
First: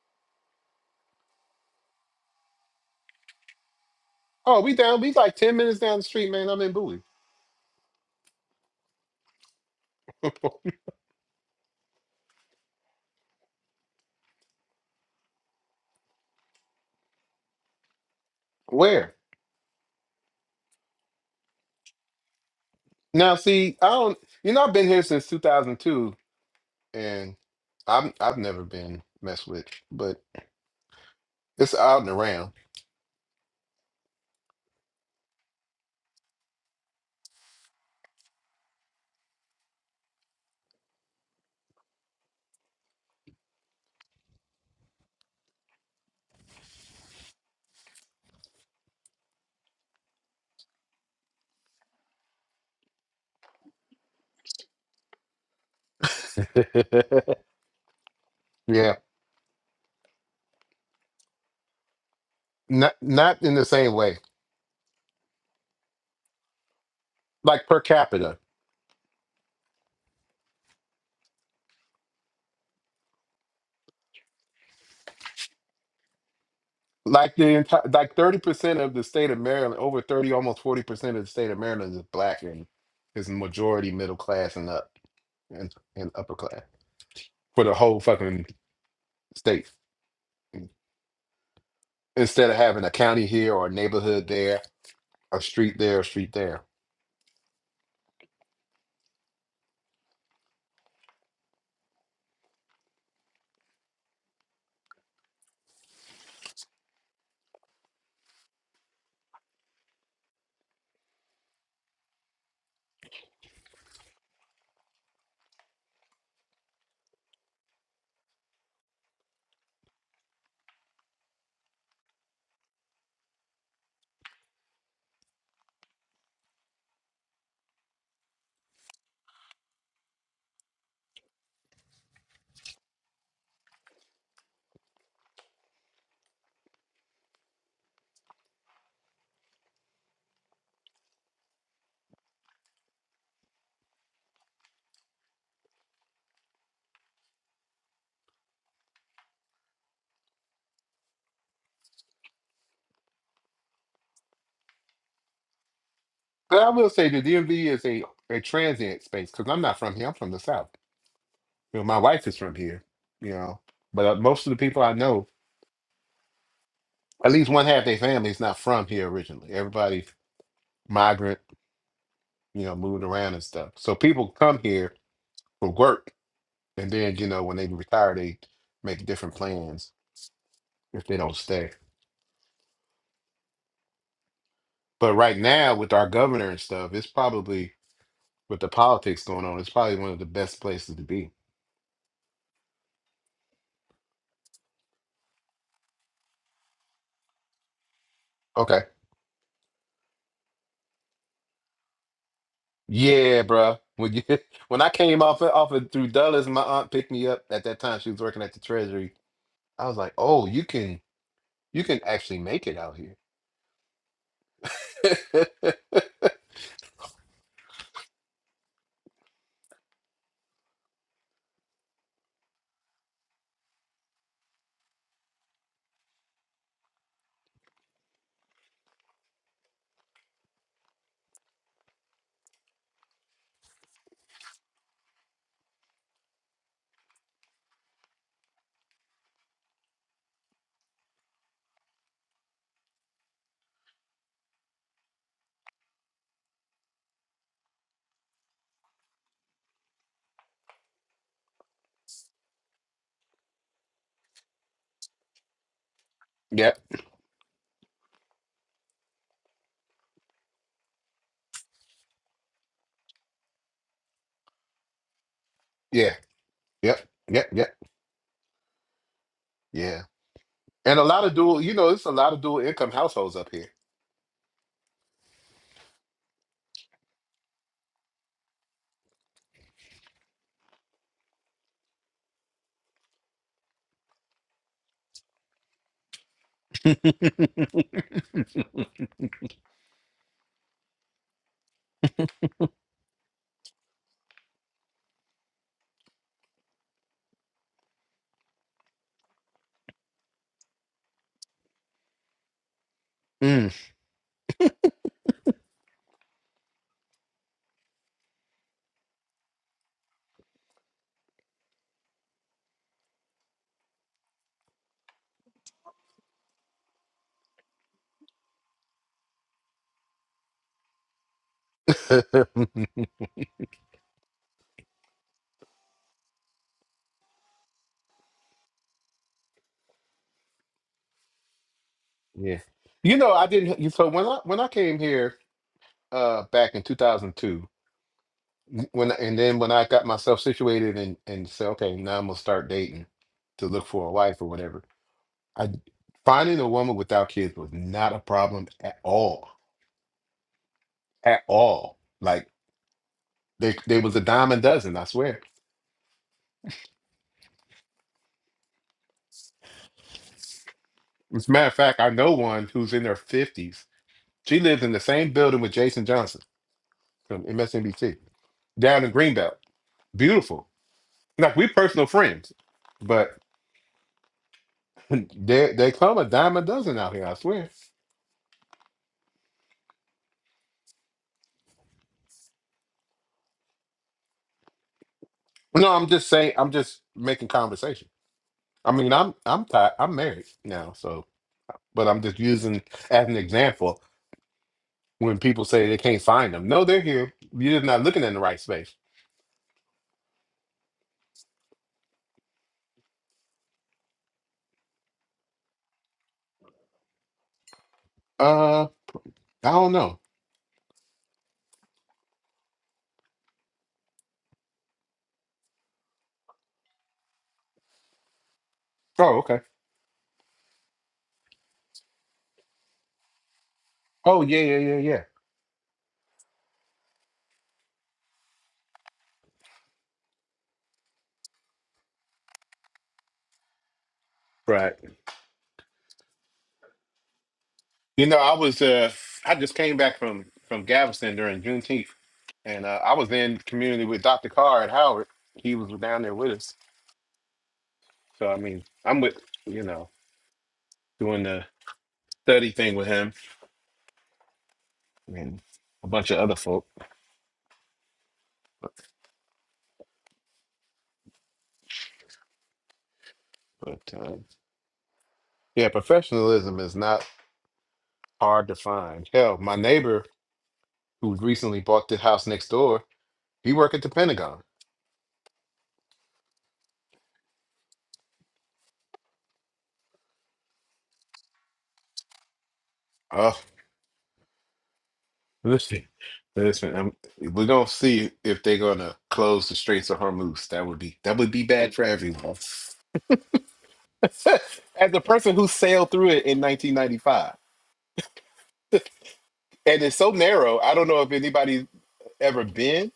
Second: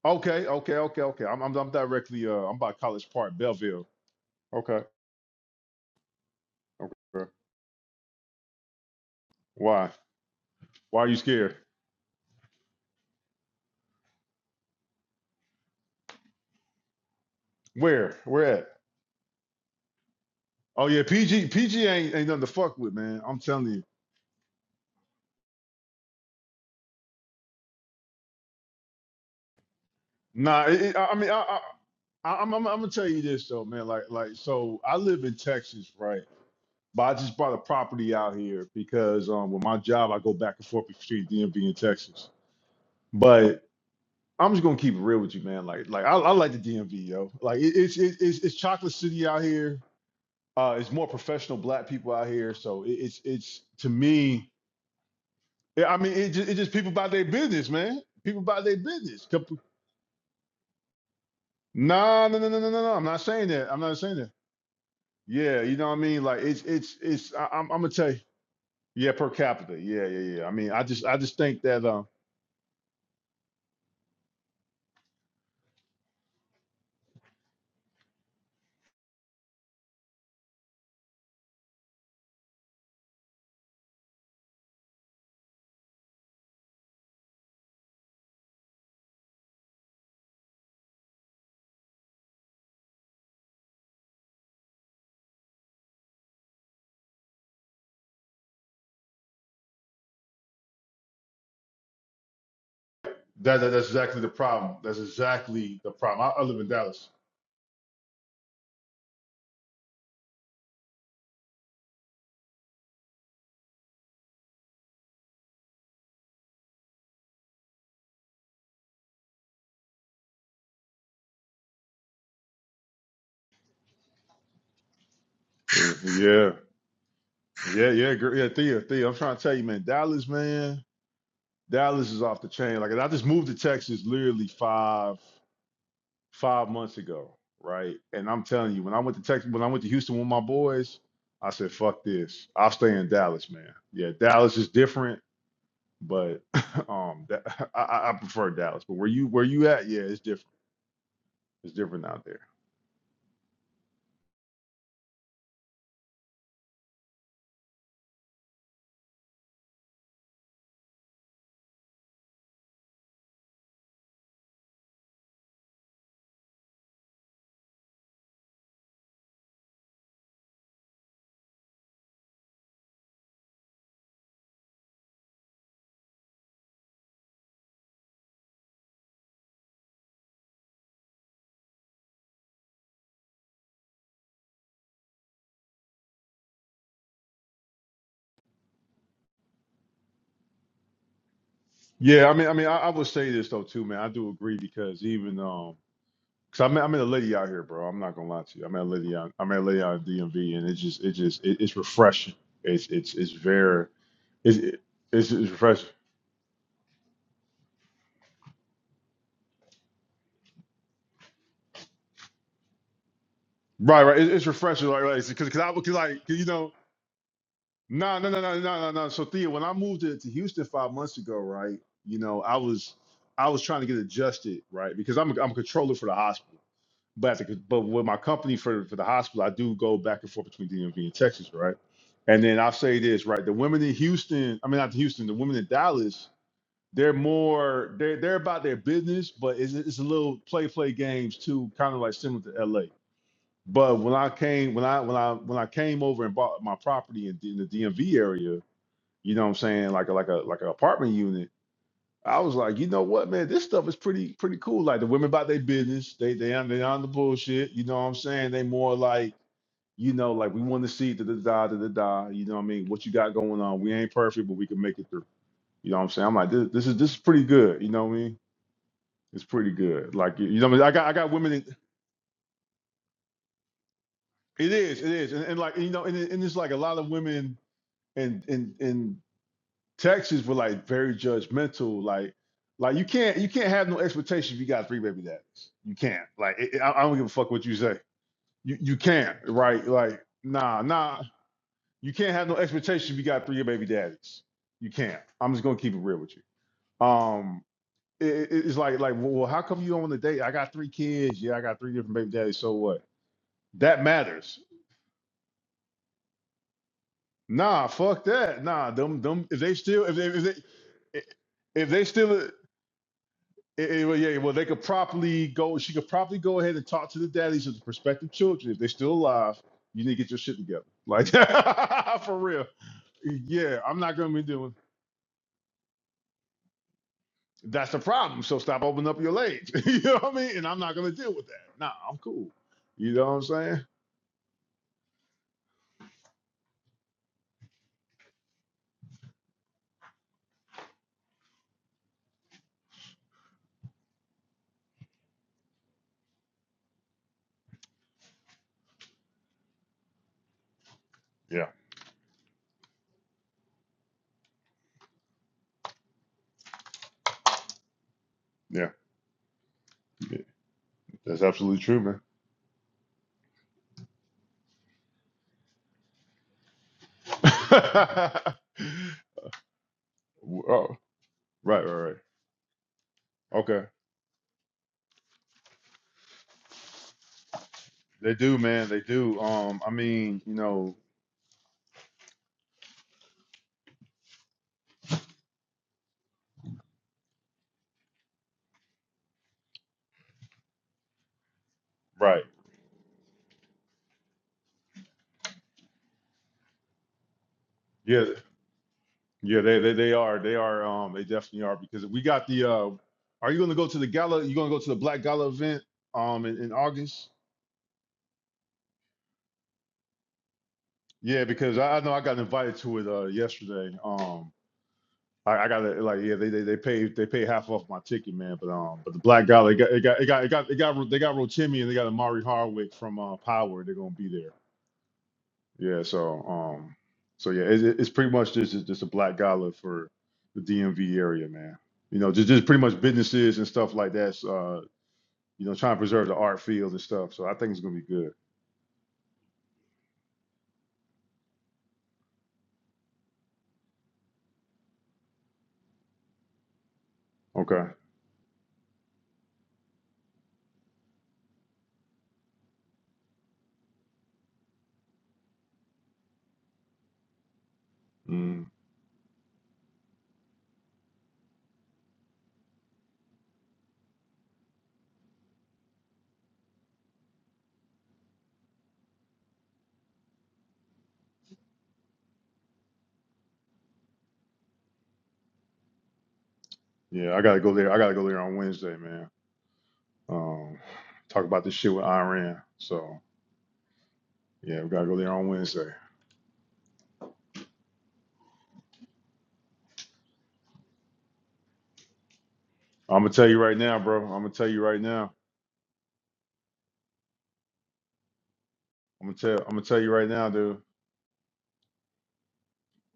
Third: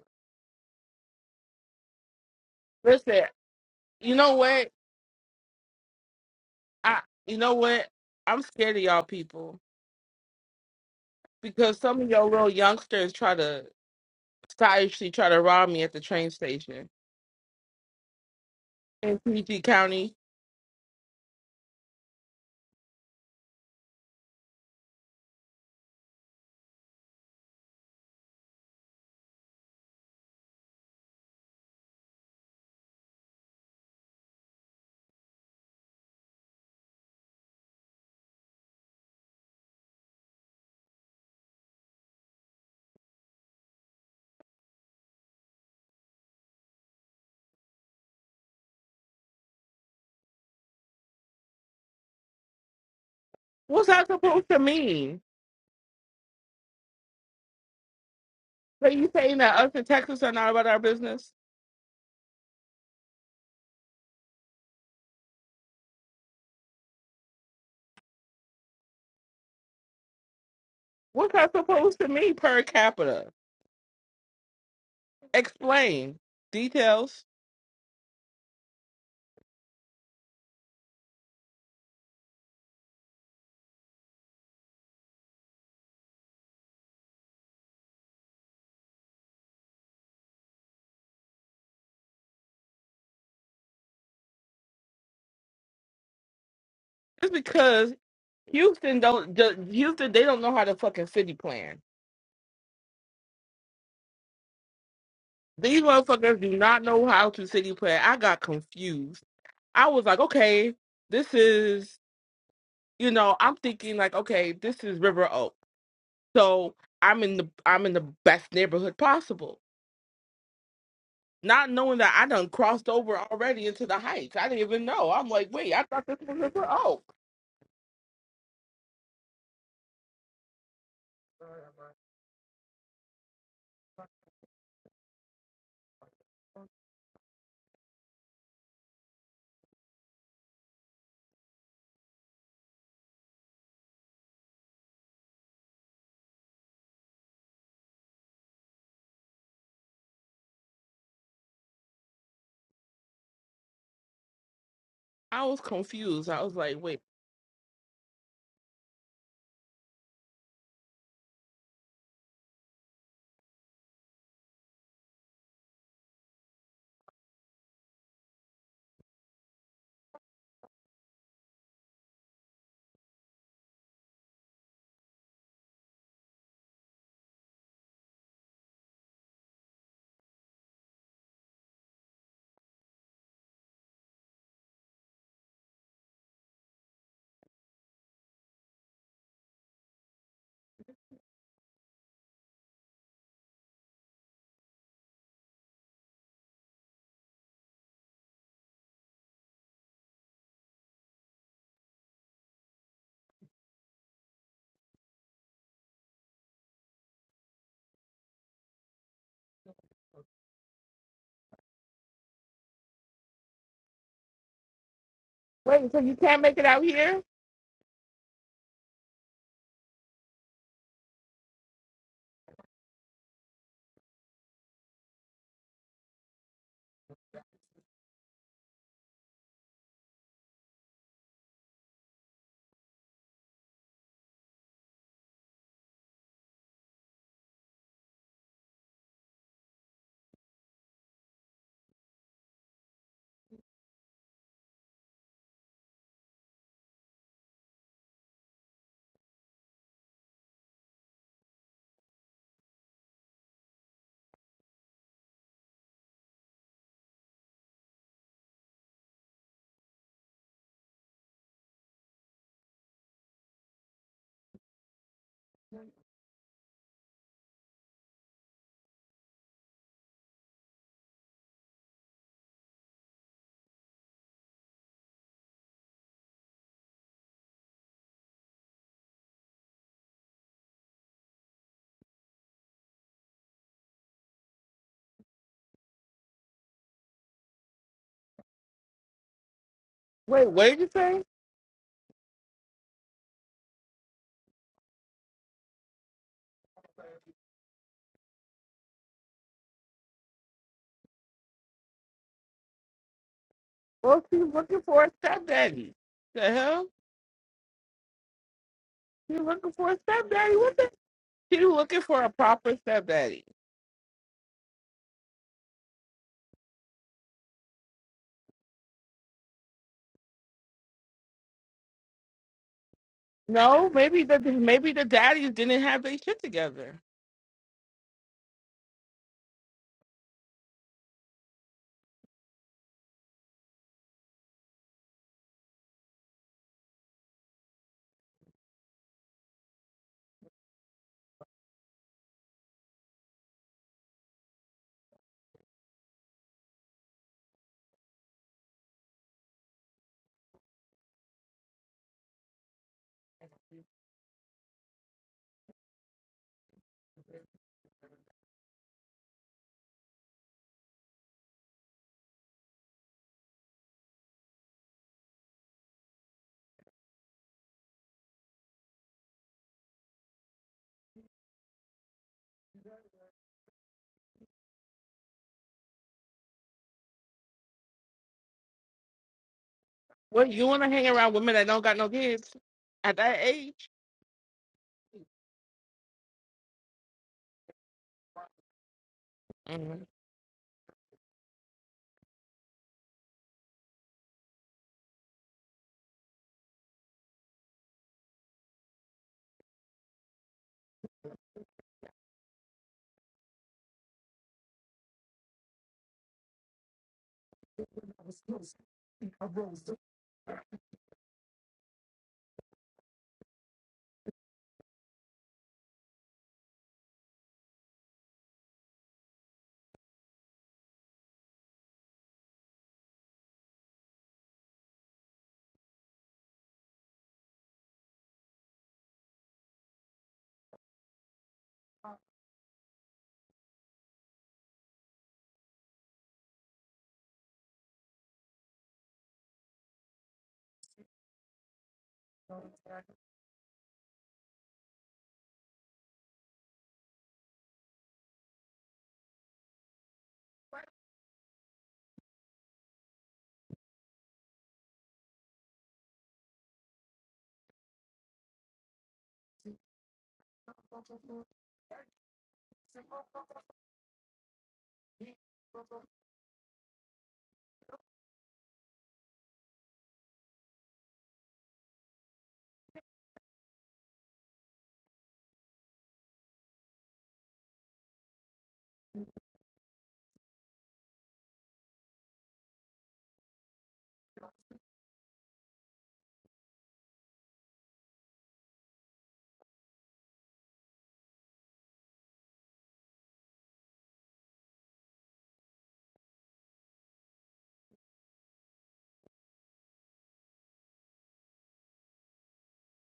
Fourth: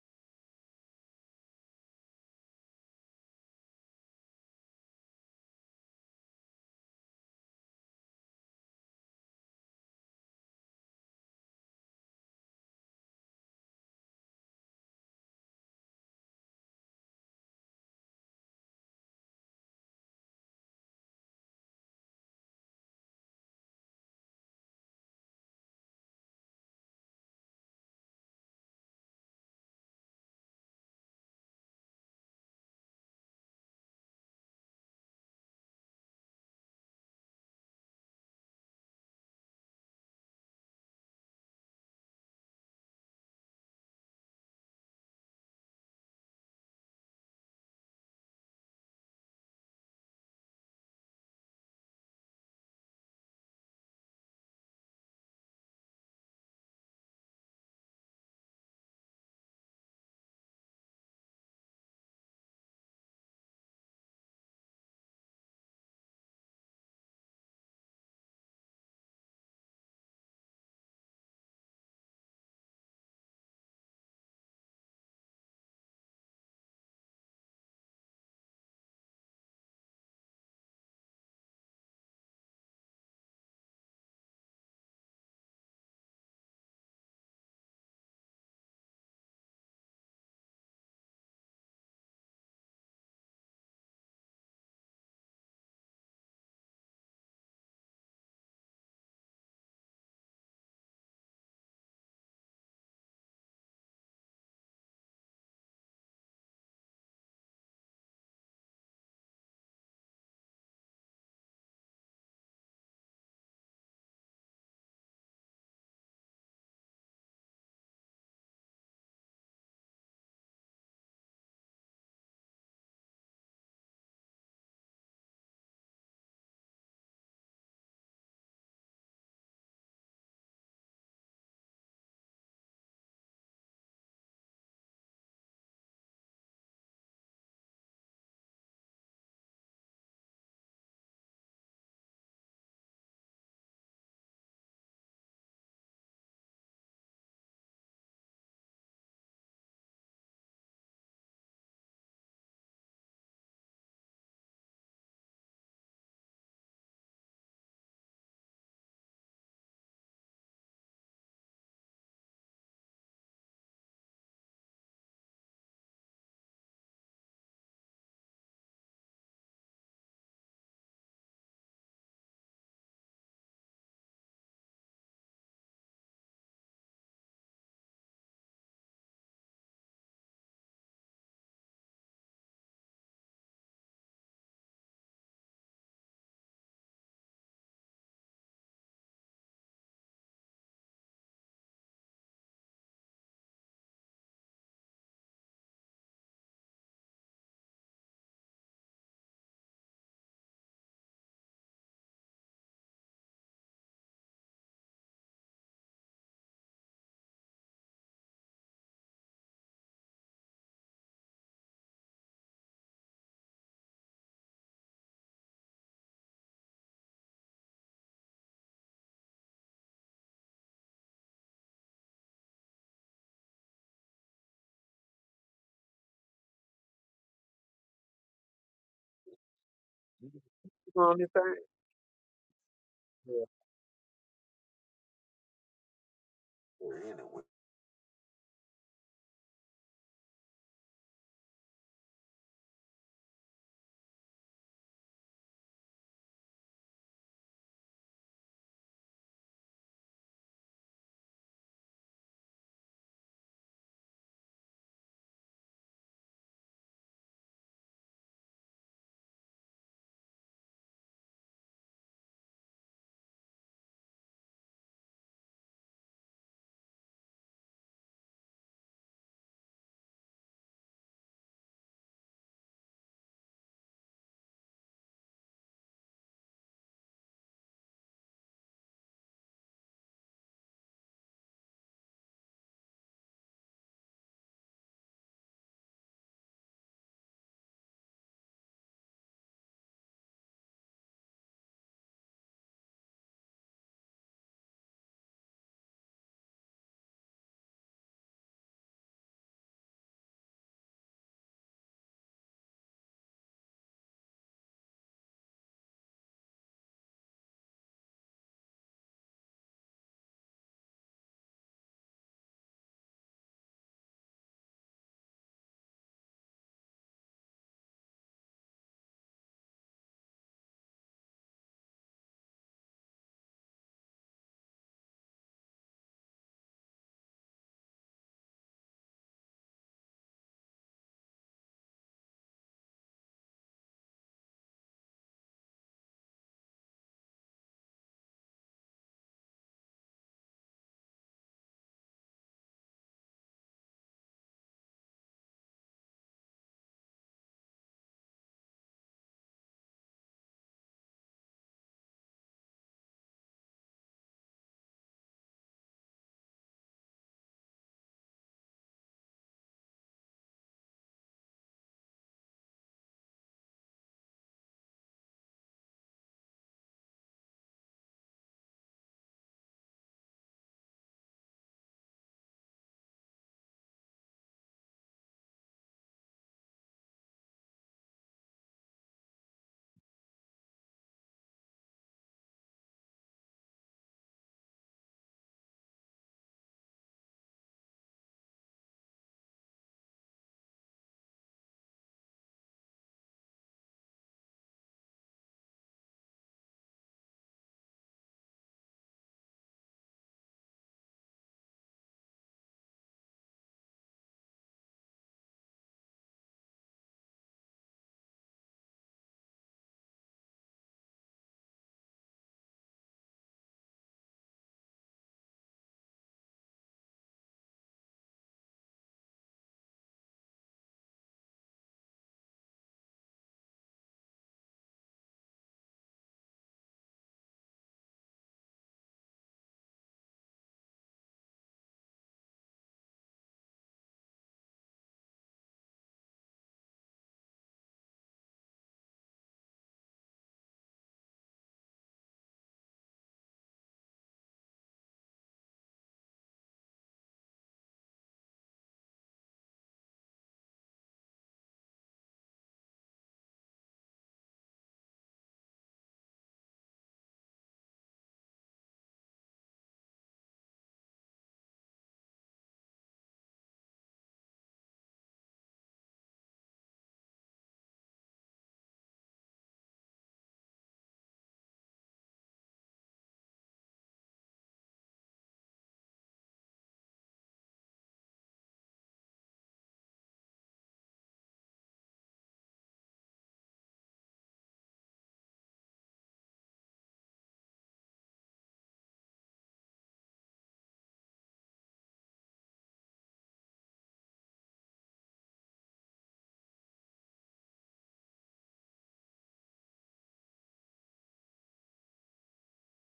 Speaker 3: Okay, okay, okay, okay. I'm I'm, I'm directly uh I'm by College
Speaker 2: Listen,
Speaker 3: Park, Belleville.
Speaker 2: you know
Speaker 1: Oh,
Speaker 2: what?
Speaker 1: we
Speaker 3: Okay,
Speaker 1: down. We like ten minutes down the street, man. I'm in
Speaker 2: I
Speaker 1: Bowie.
Speaker 3: okay.
Speaker 2: you know what? I'm scared of y'all people
Speaker 3: Why? Why are you scared?
Speaker 2: because some of your little youngsters try to Taisha tried to rob me at the train station
Speaker 3: Where? Where at?
Speaker 1: Where?
Speaker 2: in PG County.
Speaker 3: Oh yeah, PG PG ain't ain't nothing to fuck with, man.
Speaker 1: Now,
Speaker 3: I'm telling
Speaker 1: see,
Speaker 3: you.
Speaker 1: I don't. You know, I've been here since 2002, and I'm I've never been messed with, but
Speaker 3: Nah, it, it- I I mean, I, I
Speaker 1: it's out and
Speaker 3: I-
Speaker 1: around.
Speaker 3: I'm, I'm I'm gonna tell you this though, man. Like like so, I live in Texas, right? But I just bought a property out here because um with my job, I go back and forth between DMV and Texas. but. I'm just gonna keep it real with you, man. Like, like I, I like the DMV, yo. Like, it, it's it, it's it's chocolate city out here. Uh, it's more professional black people out here, so it, it's it's
Speaker 2: What's
Speaker 3: to
Speaker 2: that supposed
Speaker 3: me.
Speaker 2: to mean?
Speaker 3: yeah, I mean, it just, it just people about their business, man. People about their
Speaker 2: Are
Speaker 1: yeah,
Speaker 2: you
Speaker 3: business.
Speaker 2: saying that
Speaker 3: Couple-
Speaker 2: us in Texas are not about our business?
Speaker 3: Nah, no, no, no, no, no, no.
Speaker 1: not
Speaker 3: I'm not
Speaker 1: not
Speaker 3: saying
Speaker 1: in the
Speaker 3: that. I'm
Speaker 1: same
Speaker 3: not saying
Speaker 1: way.
Speaker 3: that. Yeah, you know what I mean. Like, it's it's it's. I,
Speaker 1: Like
Speaker 3: I'm
Speaker 1: per
Speaker 3: I'm gonna tell you.
Speaker 1: capita,
Speaker 3: Yeah, per capita. Yeah, yeah, yeah. I mean, I just I
Speaker 2: What's
Speaker 3: just
Speaker 2: that
Speaker 3: think that
Speaker 2: supposed to
Speaker 3: um
Speaker 2: mean per capita? Explain details.
Speaker 1: like the entire like 30 percent of the state of Maryland, over 30, almost 40 percent of the state of Maryland is black and is majority middle class and up and, and upper class for the whole fucking state. instead of having a county here or a neighborhood there, a street there, a street there.
Speaker 2: It's because Houston don't the, Houston they don't know how to fucking city plan.
Speaker 3: that, that that's exactly the problem. That's exactly
Speaker 2: These
Speaker 3: the problem. I,
Speaker 2: motherfuckers
Speaker 3: I
Speaker 2: do
Speaker 3: live in
Speaker 2: not know
Speaker 3: Dallas.
Speaker 2: how to city plan. I got confused. I was like, okay, this is you know I'm thinking like, okay, this is River Oaks. So I'm in the I'm in the best neighborhood possible. Not knowing that I done crossed over already into the heights. I didn't even know. I'm like, wait, I thought this was
Speaker 3: Yeah.
Speaker 2: a oh.
Speaker 3: Yeah, yeah, girl. yeah, Thea, Thea. I'm trying to tell you, man, Dallas, man, Dallas is off the chain. Like, I just moved to Texas literally five five months ago, right? And I'm telling you, when I went to Texas, when I went to Houston with my boys, I said, "Fuck this, I'll stay in Dallas, man." Yeah, Dallas is different, but um, that, I, I I prefer Dallas. But where you where you at? Yeah, it's different. It's different out there.
Speaker 2: I was confused. I was
Speaker 1: But I
Speaker 2: like,
Speaker 1: will
Speaker 2: wait,
Speaker 1: say the DMV is a, a transient space because I'm not from here. I'm from the South. You know, my wife is from here. You know, but uh, most of the people I know, at least one half their family is not from here originally. Everybody's migrant. You know, moved around and stuff. So people come here for work, and then you know when they retire, they make different plans if they don't stay. But right now, with our governor and stuff, it's probably with the politics going on, it's probably one of the best places to be.
Speaker 3: Yeah, I mean, I mean, I, I would say this though too, man. I do agree because even um. Cause I'm I'm in a Liddy out here, bro. I'm not gonna lie to you. I'm
Speaker 1: Okay.
Speaker 3: at Liddy out. I'm at Liddy out in DMV, and it's just it just it, it's refreshing. It's it's it's
Speaker 1: Yeah, bruh.
Speaker 3: very
Speaker 1: When you
Speaker 3: it's
Speaker 1: when
Speaker 3: it,
Speaker 1: I came
Speaker 3: it's,
Speaker 1: off of,
Speaker 3: it's
Speaker 1: off of
Speaker 3: refreshing.
Speaker 1: through Dulles, my aunt picked me up at that time. She was working at the Treasury. I was like, oh, you can you can actually make it out here.
Speaker 3: Right, right. It, it's refreshing. Like, like, cause, cause I, cause
Speaker 2: wait, so you
Speaker 3: like, 'cause,
Speaker 2: can't
Speaker 3: you
Speaker 2: make it
Speaker 3: know,
Speaker 2: out here?
Speaker 3: no, no, no, no, no, no, no. So Thea, when I moved to, to Houston five months ago, right, you know, I was, I was trying to get adjusted, right, because I'm, a, I'm a controller for the hospital. but at the, but with my company for for the hospital, I do go back
Speaker 4: Do
Speaker 3: and forth between DMV
Speaker 4: You
Speaker 3: and
Speaker 4: on this
Speaker 3: Texas,
Speaker 4: thing?
Speaker 3: right? And then I'll say this, right? The women in Houston, I mean not Houston, the women in Dallas, they're more they're they're about their business, but it's it's a little play play games too, kind of like similar to LA. But when I came when I when I when I came over and bought my property in, D- in the DMV area, you know what I'm saying, like a like a like an apartment unit I was like, you know what, man, this stuff is pretty pretty cool. Like the women about their business, they they on
Speaker 1: Yep.
Speaker 3: they on the bullshit. You know what I'm saying? They more like, you know, like we want to see da da da da da da. You know what I mean? What you got going on? We ain't perfect, but we can make it through. You know what I'm
Speaker 1: Yeah.
Speaker 3: saying? I'm like, this, this is
Speaker 1: Yep.
Speaker 3: this is pretty
Speaker 1: Yep. Yep.
Speaker 3: good. You know what I mean? It's pretty
Speaker 1: Yeah.
Speaker 3: good. Like you you know, what I, mean? I
Speaker 1: And a
Speaker 3: got I
Speaker 1: lot
Speaker 3: got
Speaker 1: of
Speaker 3: women.
Speaker 1: dual,
Speaker 3: In,
Speaker 1: you know, it's a lot of dual income households up here.
Speaker 3: it is it is, and, and like you know, and, it- and it's like a lot of women and and and Texas were like very judgmental. Like, like you can't you can't have no expectation if you got three baby daddies. You can't. Like, it, I, I don't give a fuck what you say. You you can't. Right? Like,
Speaker 2: Wait, what did
Speaker 3: nah,
Speaker 2: you
Speaker 3: nah.
Speaker 2: say?
Speaker 3: You can't have no expectation if you got three baby daddies. You can't. I'm just gonna keep it real with you. Um, it, it- it's like like well, well, how come you don't want to date? I got three kids. Yeah, I got three different baby daddies. So what?
Speaker 1: Mm.
Speaker 3: That
Speaker 2: Well, she's
Speaker 3: matters.
Speaker 2: looking for a stepdaddy. The hell?
Speaker 3: Nah, fuck that. Nah, them
Speaker 2: She's
Speaker 3: them. If
Speaker 2: looking
Speaker 3: they
Speaker 2: for a
Speaker 3: still if they if
Speaker 2: stepdaddy? What the
Speaker 3: they
Speaker 2: she's
Speaker 3: if
Speaker 2: looking
Speaker 3: they
Speaker 2: for a
Speaker 3: still
Speaker 2: proper stepdaddy.
Speaker 3: It, it- well, yeah, well, they could properly go. She could probably go ahead and talk to the daddies of the prospective children if they're still alive. You need to get your shit together, like for real. Yeah,
Speaker 2: No,
Speaker 3: I'm not
Speaker 2: maybe
Speaker 3: gonna
Speaker 2: the
Speaker 3: be doing.
Speaker 2: maybe the daddies didn't have their shit together.
Speaker 3: That's the problem. So stop opening up your legs. you know what I mean? And I'm not gonna deal with that. Nah, I'm cool.
Speaker 1: yeah.
Speaker 3: You
Speaker 1: You
Speaker 3: know
Speaker 1: know,
Speaker 3: what I'm
Speaker 1: I
Speaker 3: saying?
Speaker 1: didn't. So when I when I came here uh back in 2002. when and then when I got myself situated and and said, okay, now I'm gonna start dating to look for a wife or whatever. I finding a woman without kids was not a problem at all, at
Speaker 3: Yeah,
Speaker 1: all. Like they they was a dime a dozen, I swear.
Speaker 3: yeah, yeah. that's
Speaker 1: As a matter of
Speaker 3: absolutely
Speaker 1: fact,
Speaker 3: true,
Speaker 1: I
Speaker 3: man.
Speaker 1: know one who's in her fifties. She lives in the same building with Jason Johnson from MSNBC down in Greenbelt. Beautiful.
Speaker 3: oh,
Speaker 1: Like we're
Speaker 3: right,
Speaker 1: personal
Speaker 3: right, right.
Speaker 1: friends, but
Speaker 3: Okay,
Speaker 1: they they come a dime a dozen out here. I swear.
Speaker 3: they do, man. They do. Um, I mean,
Speaker 2: Well,
Speaker 3: you
Speaker 2: you wanna
Speaker 3: know,
Speaker 2: hang around women that don't got no kids at that age?
Speaker 1: No, I'm just saying. I'm just making conversation. I mean, I'm I'm
Speaker 2: Mm-hmm.
Speaker 1: tired. I'm married now, so but I'm just
Speaker 3: right?
Speaker 1: using as an example when people say they can't find them. No, they're here. You're just not looking
Speaker 3: Yeah,
Speaker 1: in the right space.
Speaker 3: Yeah, they, they they are. They are. Um, they definitely are because we got the. Uh, are you going to go to the gala? You going to go to the Black Gala event? Um, in, in August.
Speaker 1: Uh, I don't know.
Speaker 3: Yeah, because I, I know I got invited to it uh yesterday. Um, I, I got to like yeah they they they paid they paid half off my ticket man, but um but the
Speaker 1: Oh,
Speaker 3: Black
Speaker 1: okay.
Speaker 3: Gala it got it got it got it got, it got they got Rotimi and they got Amari Hardwick from uh Power. They're gonna be
Speaker 1: Oh,
Speaker 3: there.
Speaker 1: yeah, yeah, yeah, yeah.
Speaker 3: Yeah, so um, so yeah, it, it's pretty much just it's just a black gala for the DMV area, man. You know, just, just pretty much businesses and stuff like that. so, Uh,
Speaker 1: Right.
Speaker 3: you know, trying to preserve the art field and stuff. So I think it's gonna be
Speaker 1: You
Speaker 3: good.
Speaker 1: know, I was uh, I just came back from from Galveston during Juneteenth, and uh, I was in community with Dr. Carr at Howard. He was down there with us.
Speaker 3: Okay.
Speaker 1: So I mean, I'm with you know doing the study thing with him and a bunch of other folk.
Speaker 3: Mm,
Speaker 1: But uh, yeah, professionalism is not hard to find. Hell, my neighbor who recently bought the house next door, he worked at the Pentagon.
Speaker 3: yeah, I gotta go there. I gotta go there on Wednesday, man. Um, talk about this shit with Iran. So
Speaker 1: Oh,
Speaker 3: yeah, we gotta go there on Wednesday.
Speaker 1: listen, listen, um we're gonna see if they're gonna close the Straits of Hormuz. That would be that would be bad for everyone.
Speaker 3: I'm gonna tell you right now, bro. I'm gonna tell you right
Speaker 1: As a
Speaker 3: now.
Speaker 1: person who sailed through it in 1995,
Speaker 3: I'm gonna tell. I'm gonna tell
Speaker 1: and
Speaker 3: you
Speaker 1: it's
Speaker 3: right
Speaker 1: so
Speaker 3: now,
Speaker 1: narrow,
Speaker 3: dude.
Speaker 1: I don't know if anybody's ever been.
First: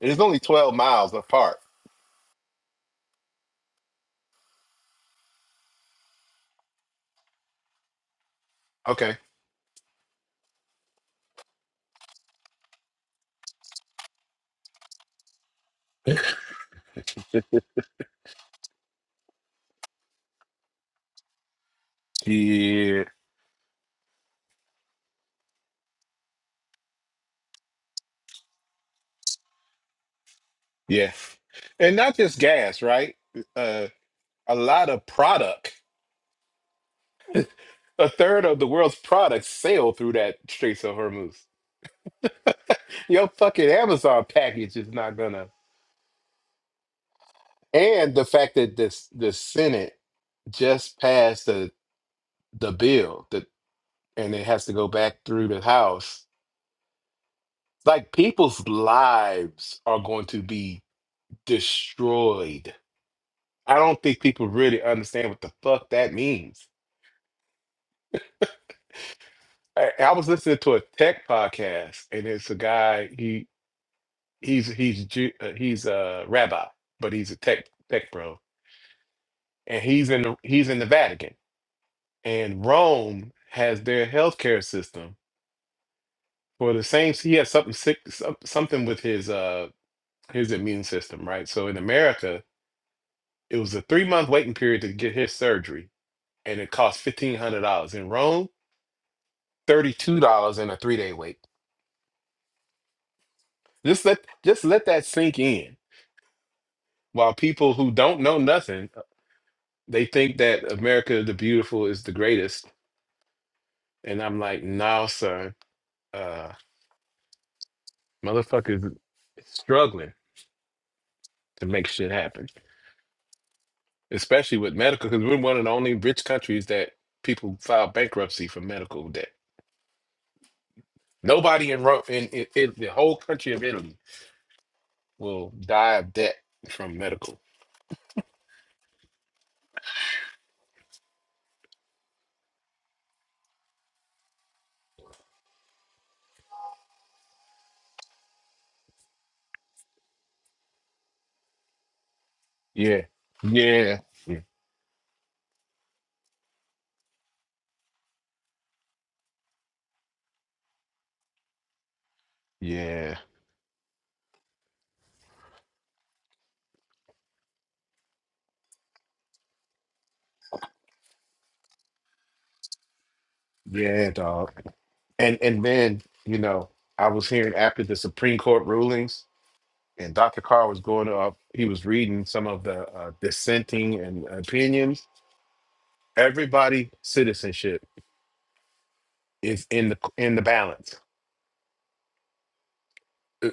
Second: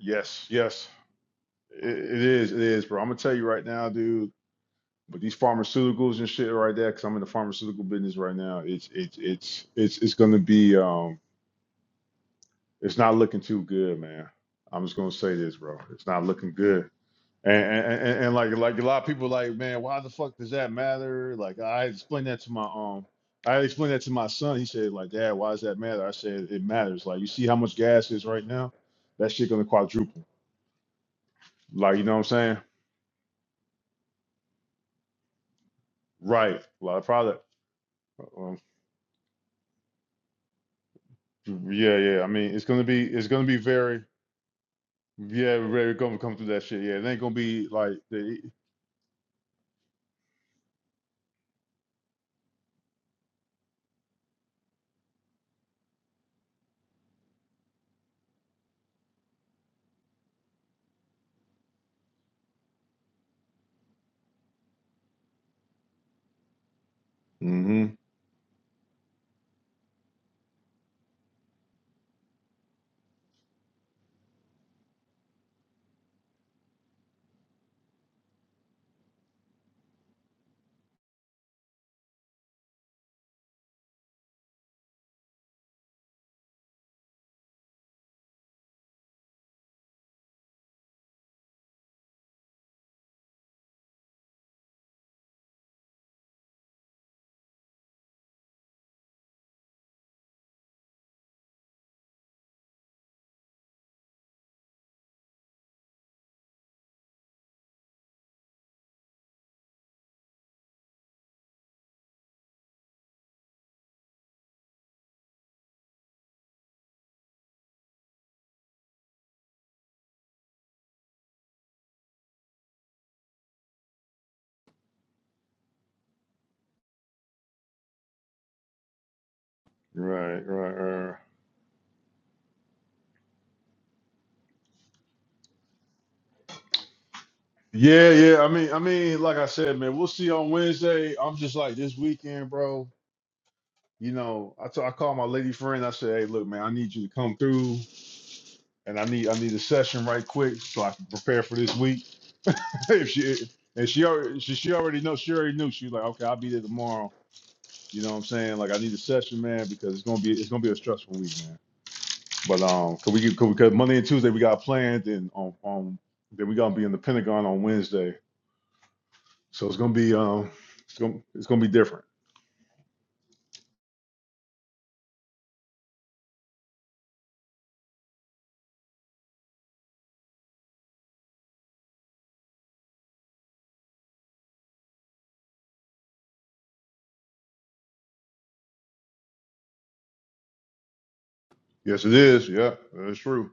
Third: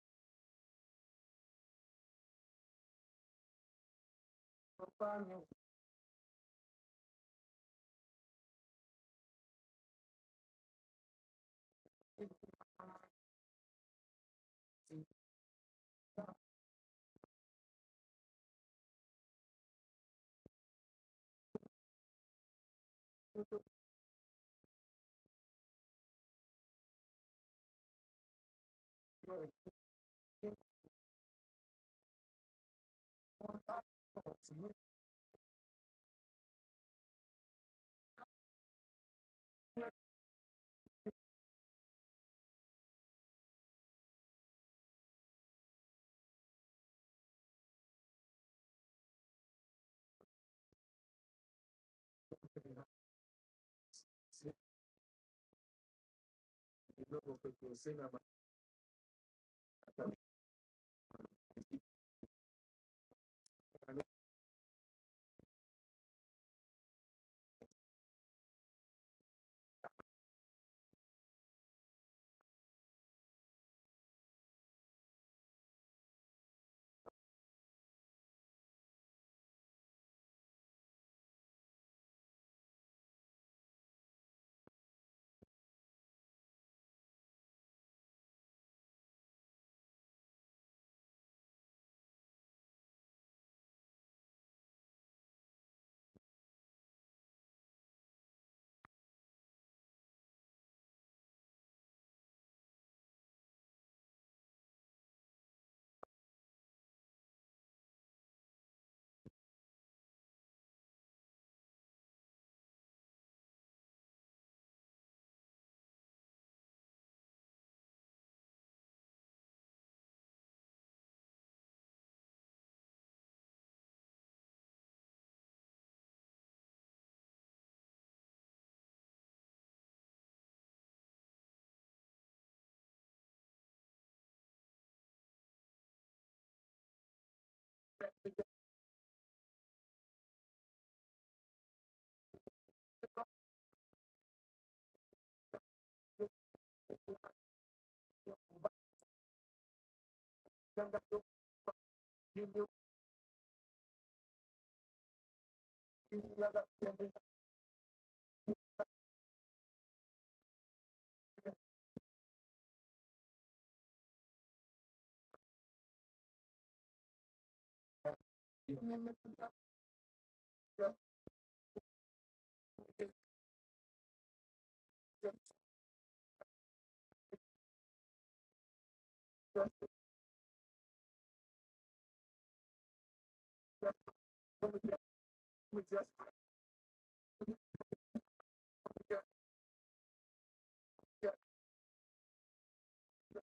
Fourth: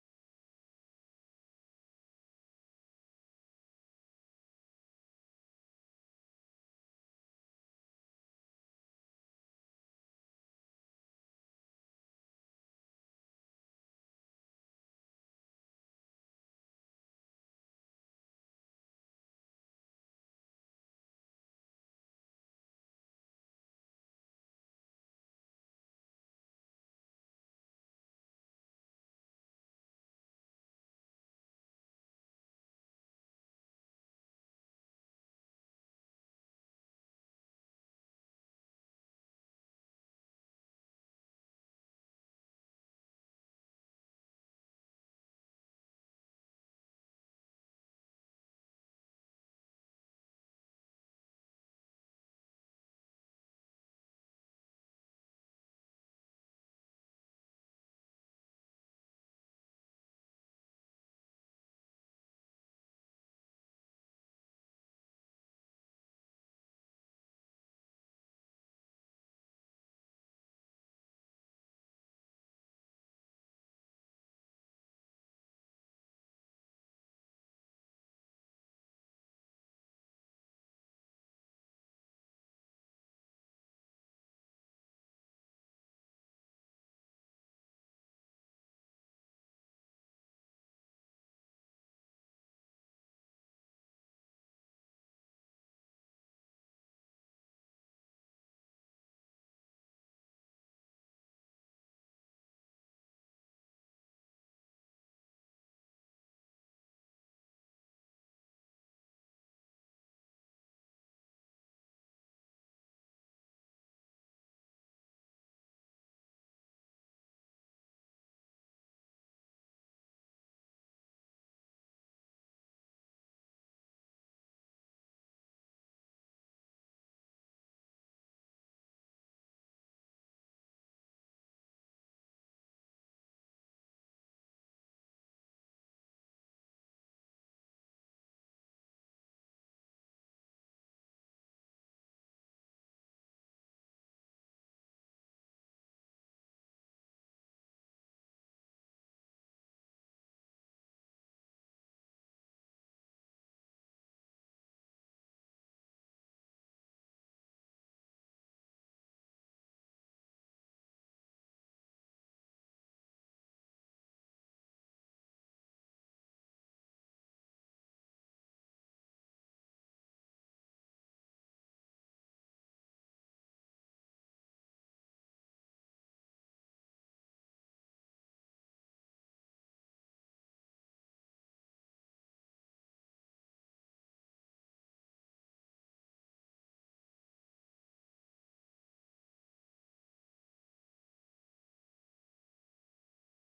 Speaker 1: It is only 12
Speaker 3: yes.
Speaker 1: miles apart.
Speaker 3: It, it is. It is, bro. I'm gonna tell you right now, dude. But these pharmaceuticals and shit right there, because I'm in the pharmaceutical business right now, it's
Speaker 1: Okay.
Speaker 3: it's it's it's it's gonna be um it's not looking too good, man. I'm just gonna say this, bro. It's not looking good. And and, and, and like like a lot of people like, man, why the fuck does that matter? Like I explained that to my
Speaker 1: Yeah.
Speaker 3: um I explained that to my son. He said, like, Dad, why does that matter? I said, it matters. Like, you see how much gas is right now? That shit gonna quadruple.
Speaker 1: Yeah. And
Speaker 3: Like, you know
Speaker 1: not
Speaker 3: what I'm
Speaker 1: just
Speaker 3: saying?
Speaker 1: gas, right? Uh, a lot of product.
Speaker 3: Right. A lot of product.
Speaker 1: A third of
Speaker 3: Um,
Speaker 1: the world's products sail through that Straits of Hormuz.
Speaker 3: yeah, yeah. I mean, it's gonna be it's
Speaker 1: Your
Speaker 3: gonna be
Speaker 1: fucking
Speaker 3: very
Speaker 1: Amazon package is not gonna.
Speaker 3: Yeah, we're gonna come through that shit. Yeah, it ain't gonna be like
Speaker 1: And the
Speaker 3: the.
Speaker 1: fact that this the Senate just passed the the bill that and it has to go back through the House. Like people's lives are going to be destroyed. I don't think people really understand what the fuck that means
Speaker 3: hmm
Speaker 1: I, I was listening to a tech podcast, and it's a guy. He he's he's Ju- uh, he's a rabbi, but he's a tech tech bro, and he's in the, he's in the Vatican, and Rome has their healthcare system for the same. He has something sick, some- something with his uh his immune system, right? So in America, it was a three month waiting period to get his surgery, and it cost fifteen hundred dollars. In Rome, thirty two dollars and a three day wait. Just let just let that sink in While people who don't know nothing, they think that America the Beautiful is the greatest. And I'm like, no, sir. Uh, motherfuckers struggling to make shit happen, especially with medical, because we're one of the only rich countries that people file bankruptcy for medical debt.
Speaker 3: Right, right, right.
Speaker 1: Nobody in, Ro- in, in, in the whole country of Italy will die of debt from medical.
Speaker 3: Yeah, yeah. I mean, I mean, like I said, man, we'll see on Wednesday. I'm just like this weekend, bro. You know, I t- I called my lady friend. I said, hey, look, man, I need you to come through, and I need I need a session right quick so I can prepare for this week.
Speaker 1: Yeah.
Speaker 3: if she and
Speaker 1: Yeah.
Speaker 3: she already she, she already know she already knew she was like, okay, I'll be there tomorrow. You know what I'm saying? Like I need a session, man, because it's gonna be it's gonna be a stressful week, But um, cause
Speaker 1: Yeah.
Speaker 3: we could because Monday and Tuesday we got planned, and on um, then we gonna be in the Pentagon on Wednesday, so it's gonna be um, it's gonna it's gonna be different.
Speaker 1: Yeah, dog. And and then, you know, I was hearing after the Supreme Court rulings, and Dr. Carr was going up, he was reading some of the uh, dissenting and opinions. Everybody citizenship is in the in the balance
Speaker 3: Yes, it is. Yeah, that's
Speaker 1: uh,
Speaker 3: true.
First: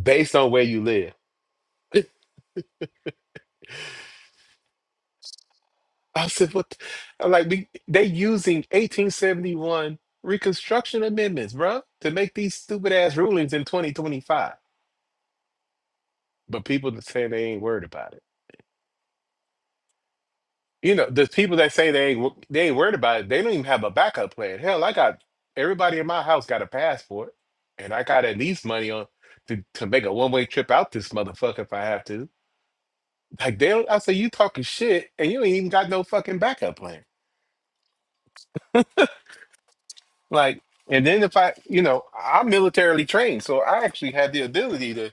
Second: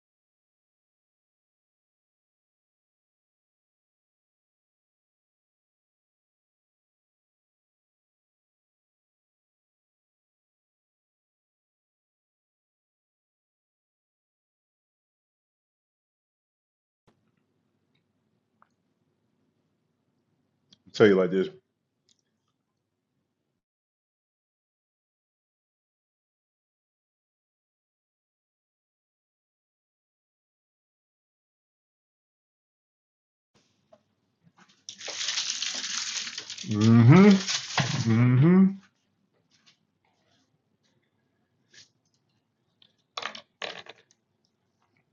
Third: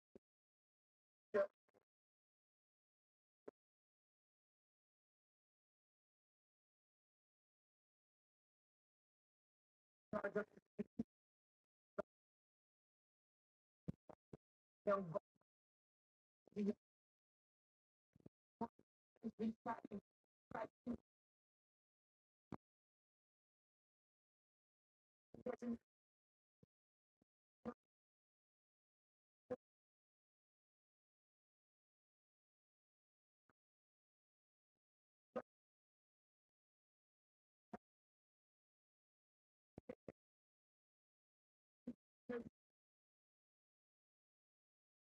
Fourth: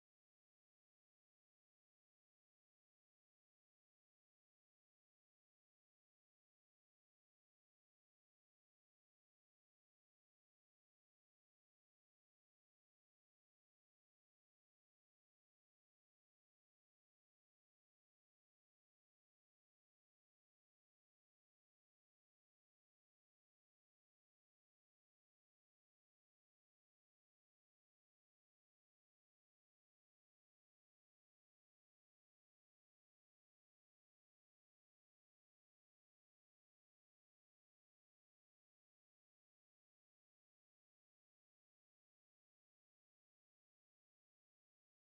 Speaker 1: based on where you live. I said, what? the-" I'm like, "We- they using 1871 Reconstruction amendments, bruh, to make these stupid ass rulings in 2025. But people just saying they ain't worried about it.
Speaker 3: I'll
Speaker 1: You know,
Speaker 3: tell you
Speaker 1: the
Speaker 3: like this.
Speaker 1: people that say they ain't wo- they ain't worried about it, they don't even have a backup plan. Hell, I got everybody in my house got a passport, and I got at least money on to, to make a one way trip out this motherfucker if I have to. Like they don't. I say you talking shit, and you ain't even got no fucking backup plan.
Speaker 3: Mm-hmm. Mm-hmm.
Speaker 1: Like, and then if I, you know, I'm militarily trained, so I actually had the ability to,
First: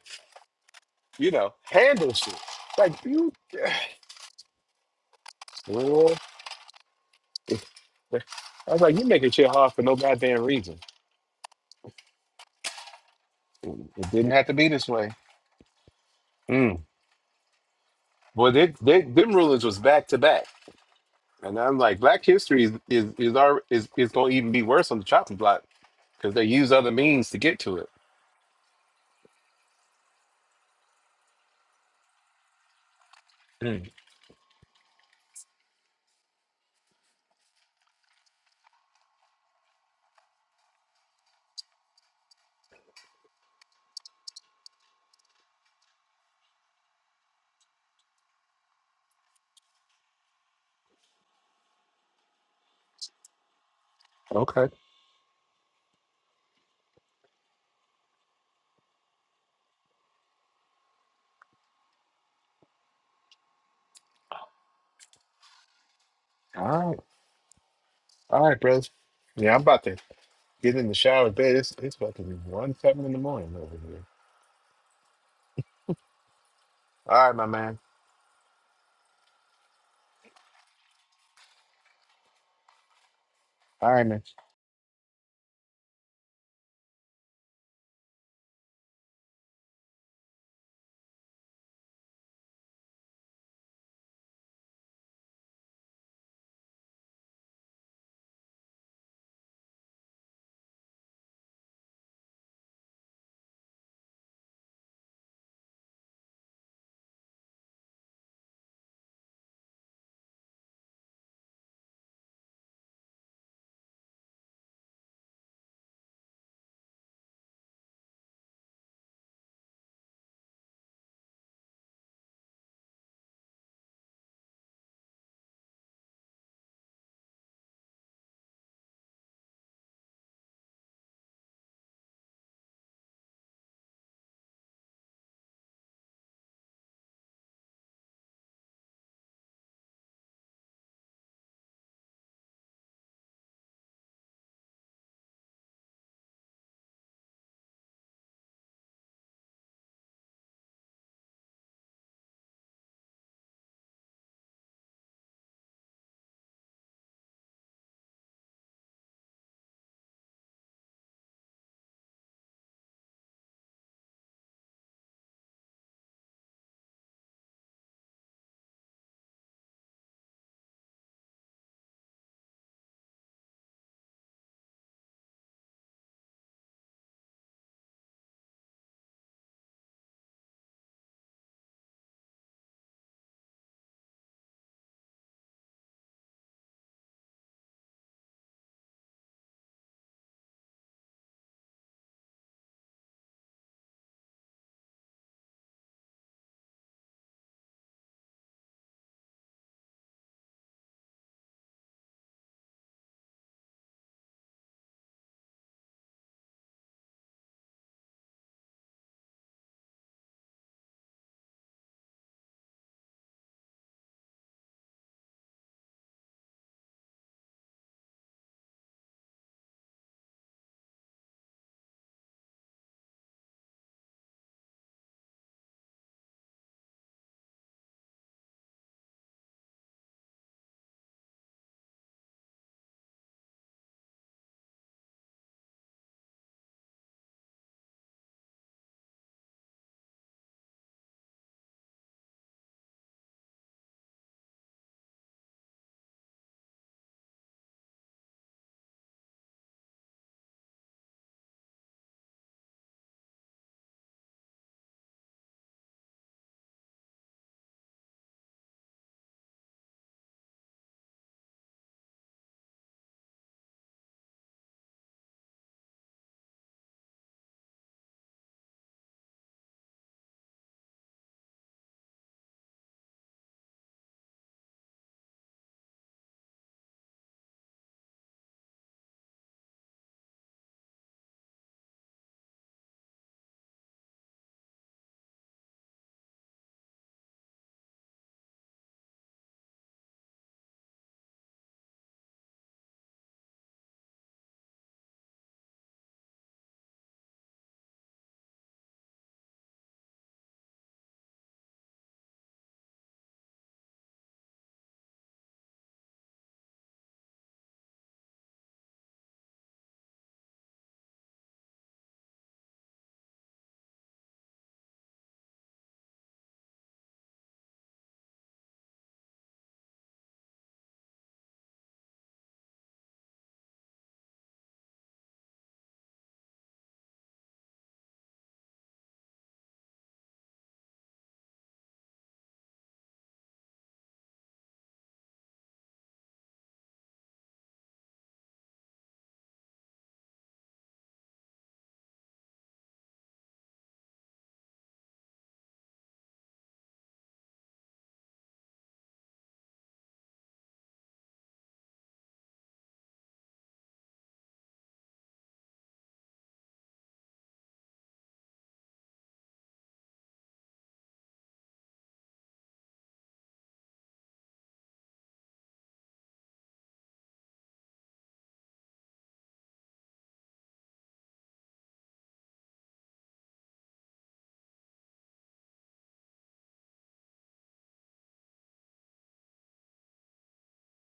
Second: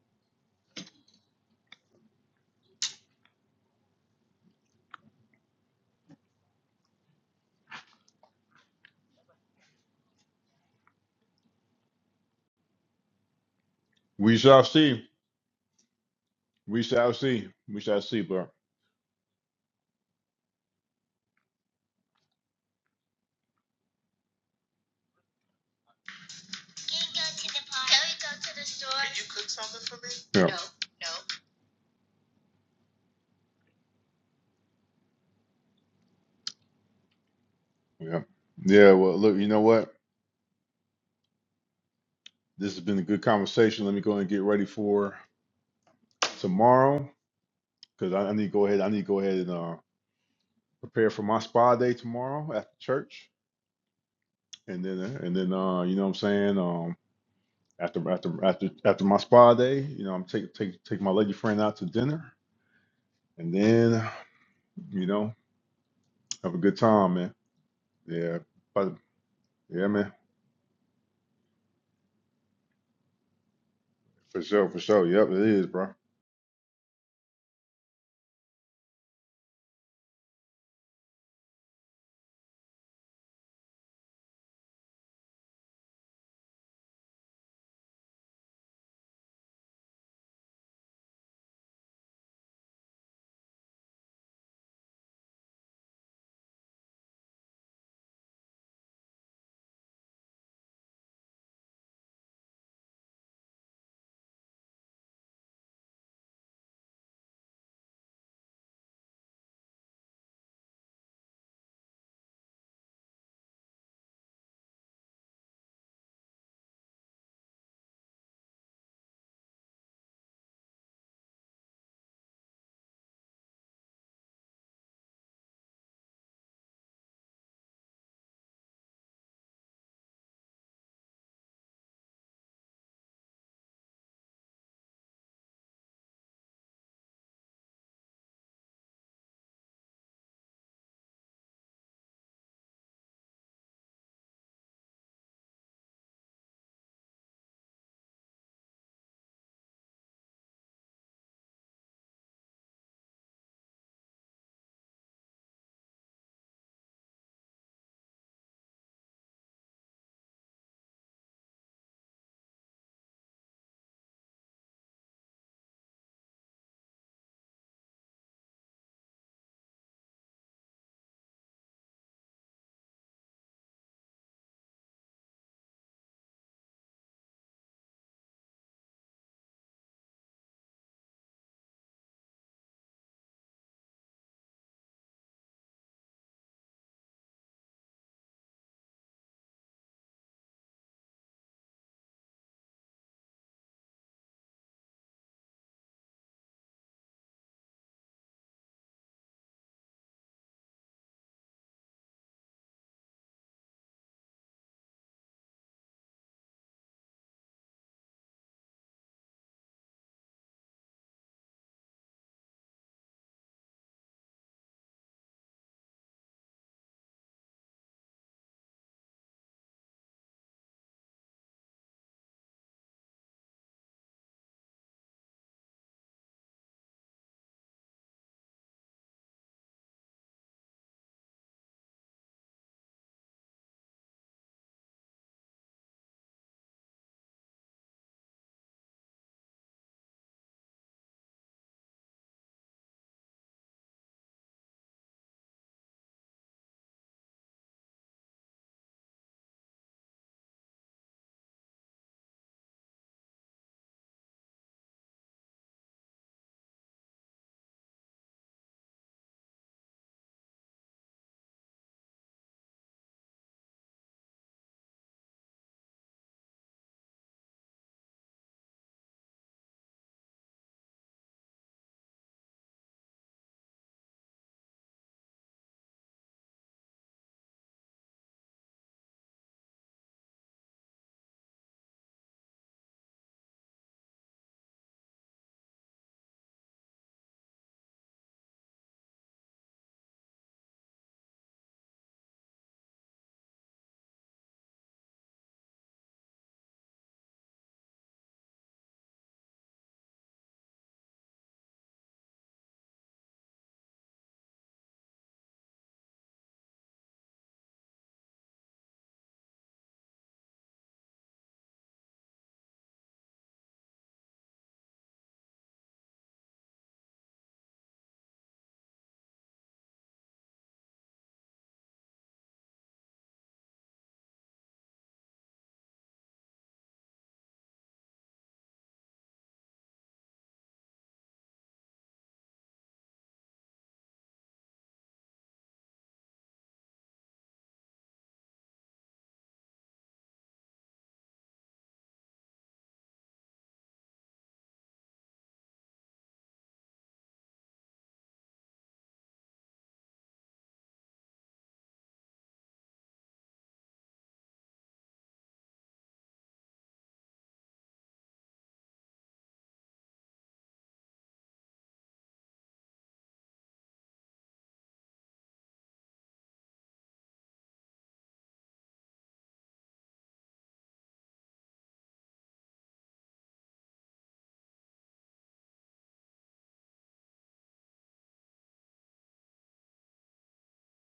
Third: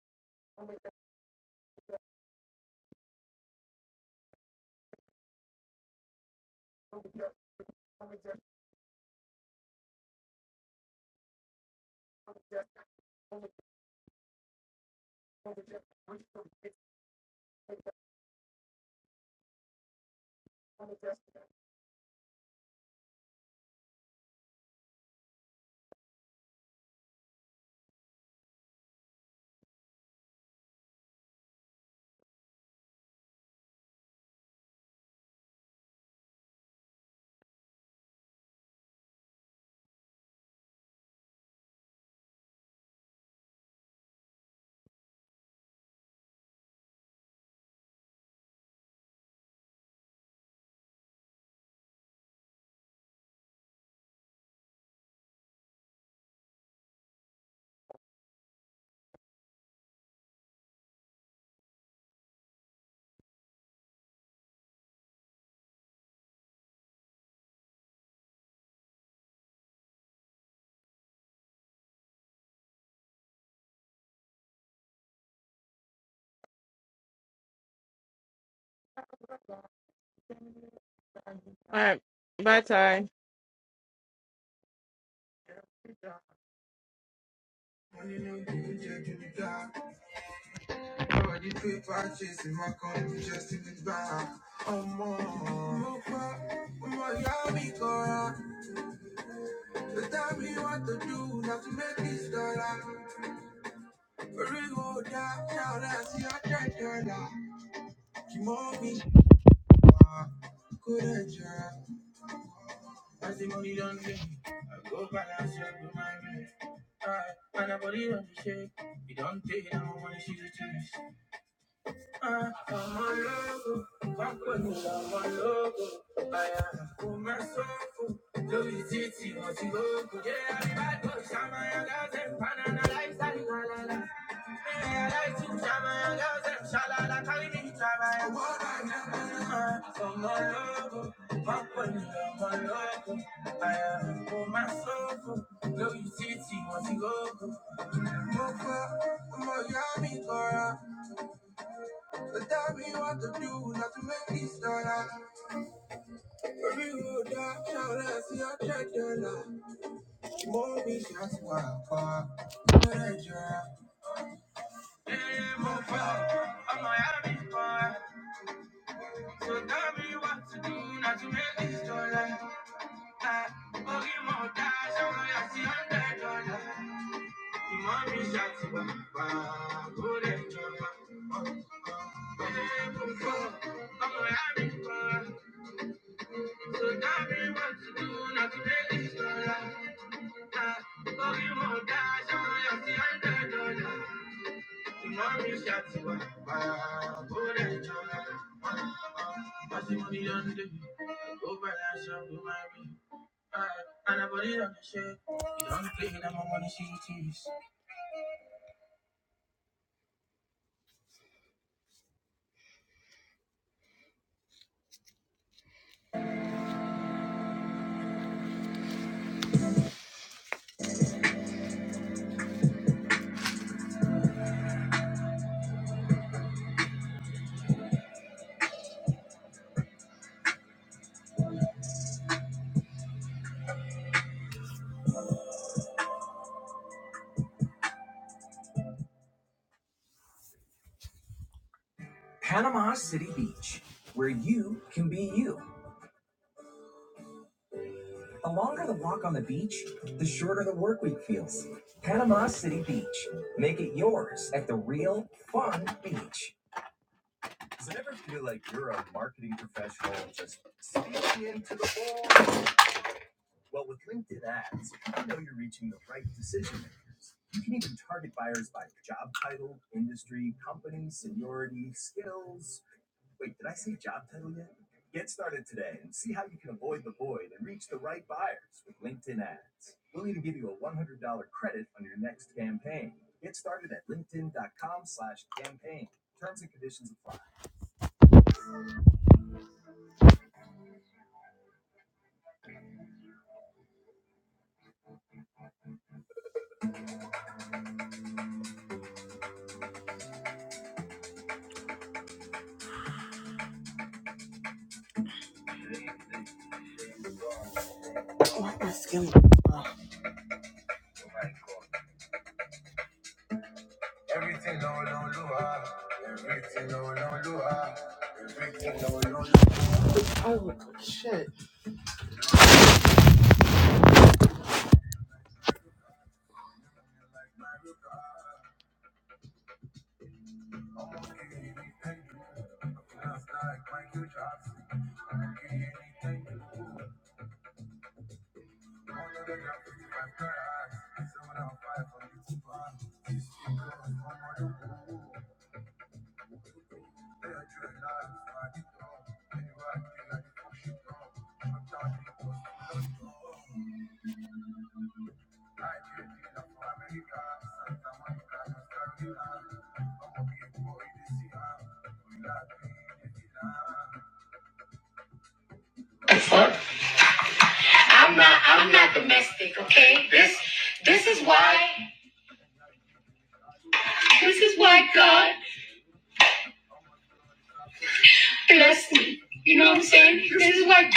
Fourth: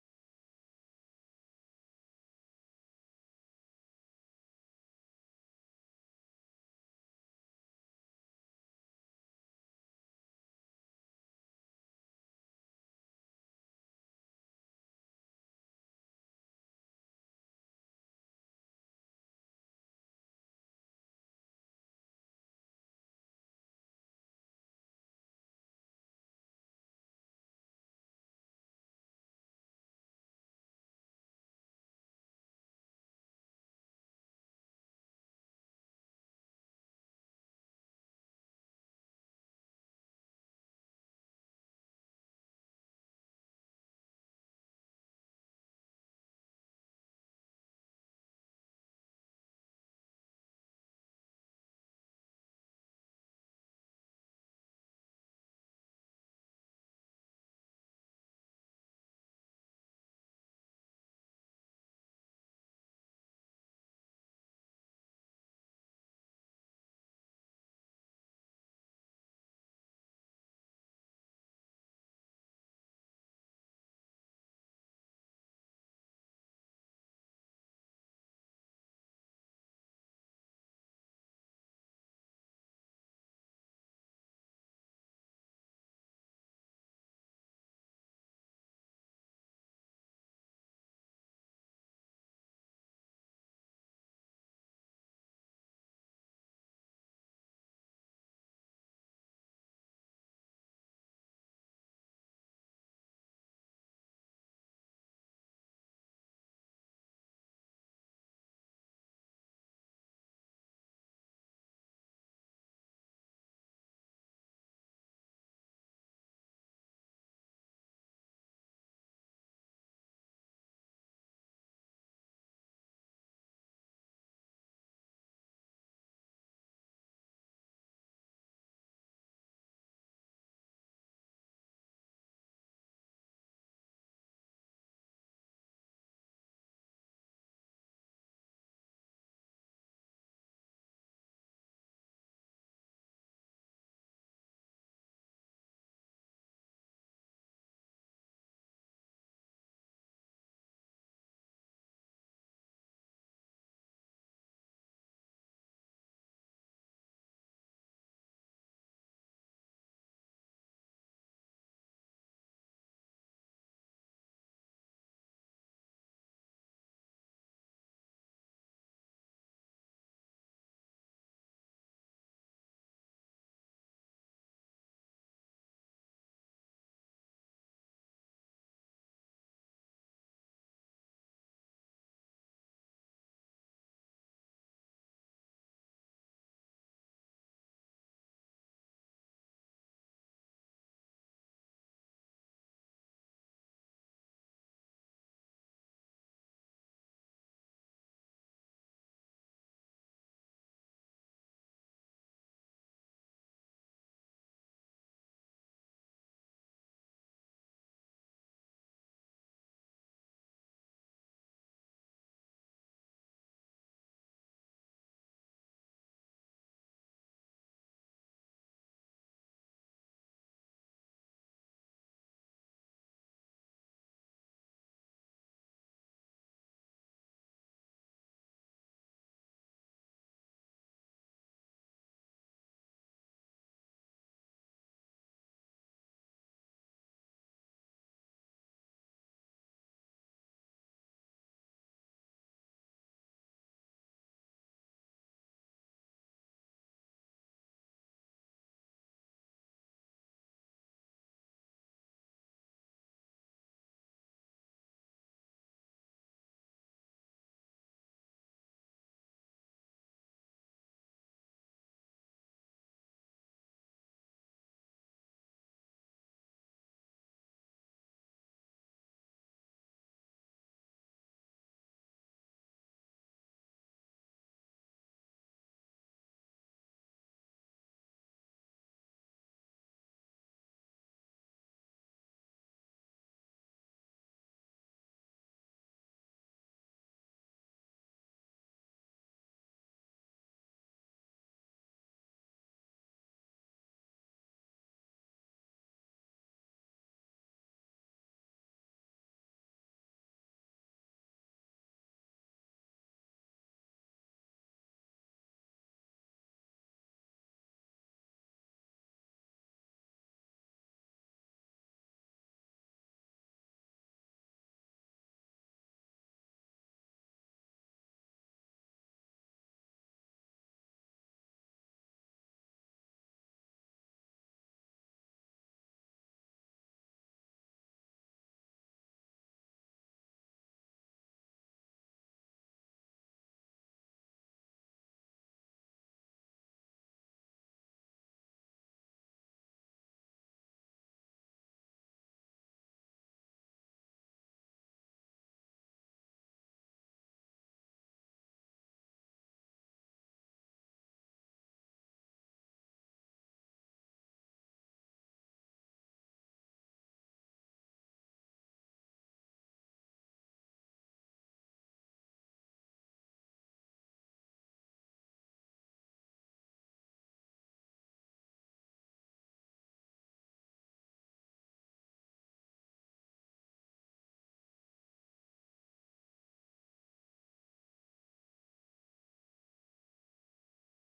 Speaker 1: you know, handle shit. Like you, Lord. I was like, you making shit hard for no goddamn reason. It didn't
Speaker 3: We
Speaker 1: have to
Speaker 3: shall
Speaker 1: be this
Speaker 3: see.
Speaker 1: way. Mm.
Speaker 3: We shall see. We shall see, bro.
Speaker 1: Boy, they, they, them rulings was back to back, and I'm like, Black history is is is our, is, is going to even be worse on the chopping block because they use other means to get to it.
Speaker 3: Yeah.
Speaker 1: Mm,
Speaker 3: Yeah. Yeah. Well, look. You know what? This has been a good conversation. Let me go and get ready for tomorrow because I, I need to go ahead. I need to go ahead and uh, prepare for my spa day tomorrow after church.
Speaker 1: okay,
Speaker 3: And then uh, and then uh, you know what I'm saying? Um after after after after my spa day, you know, I'm take take take my lady friend out to dinner and then, you know, have a good
Speaker 1: all right,
Speaker 3: time, man. Yeah.
Speaker 1: all right, bros.
Speaker 3: But
Speaker 1: Yeah, I'm about
Speaker 3: yeah,
Speaker 1: to
Speaker 3: man.
Speaker 1: get in the shower, bed. It's it's about to be one something in the morning over here.
Speaker 3: For sure, for sure. Yep, it is, bro.
Speaker 1: All right, my man.
Speaker 2: All right. Bye, Ty.
Speaker 1: All right, man.
Speaker 2: I'm not I'm not domestic, okay? This this is why this is why God blessed me. You know what I'm saying? This is why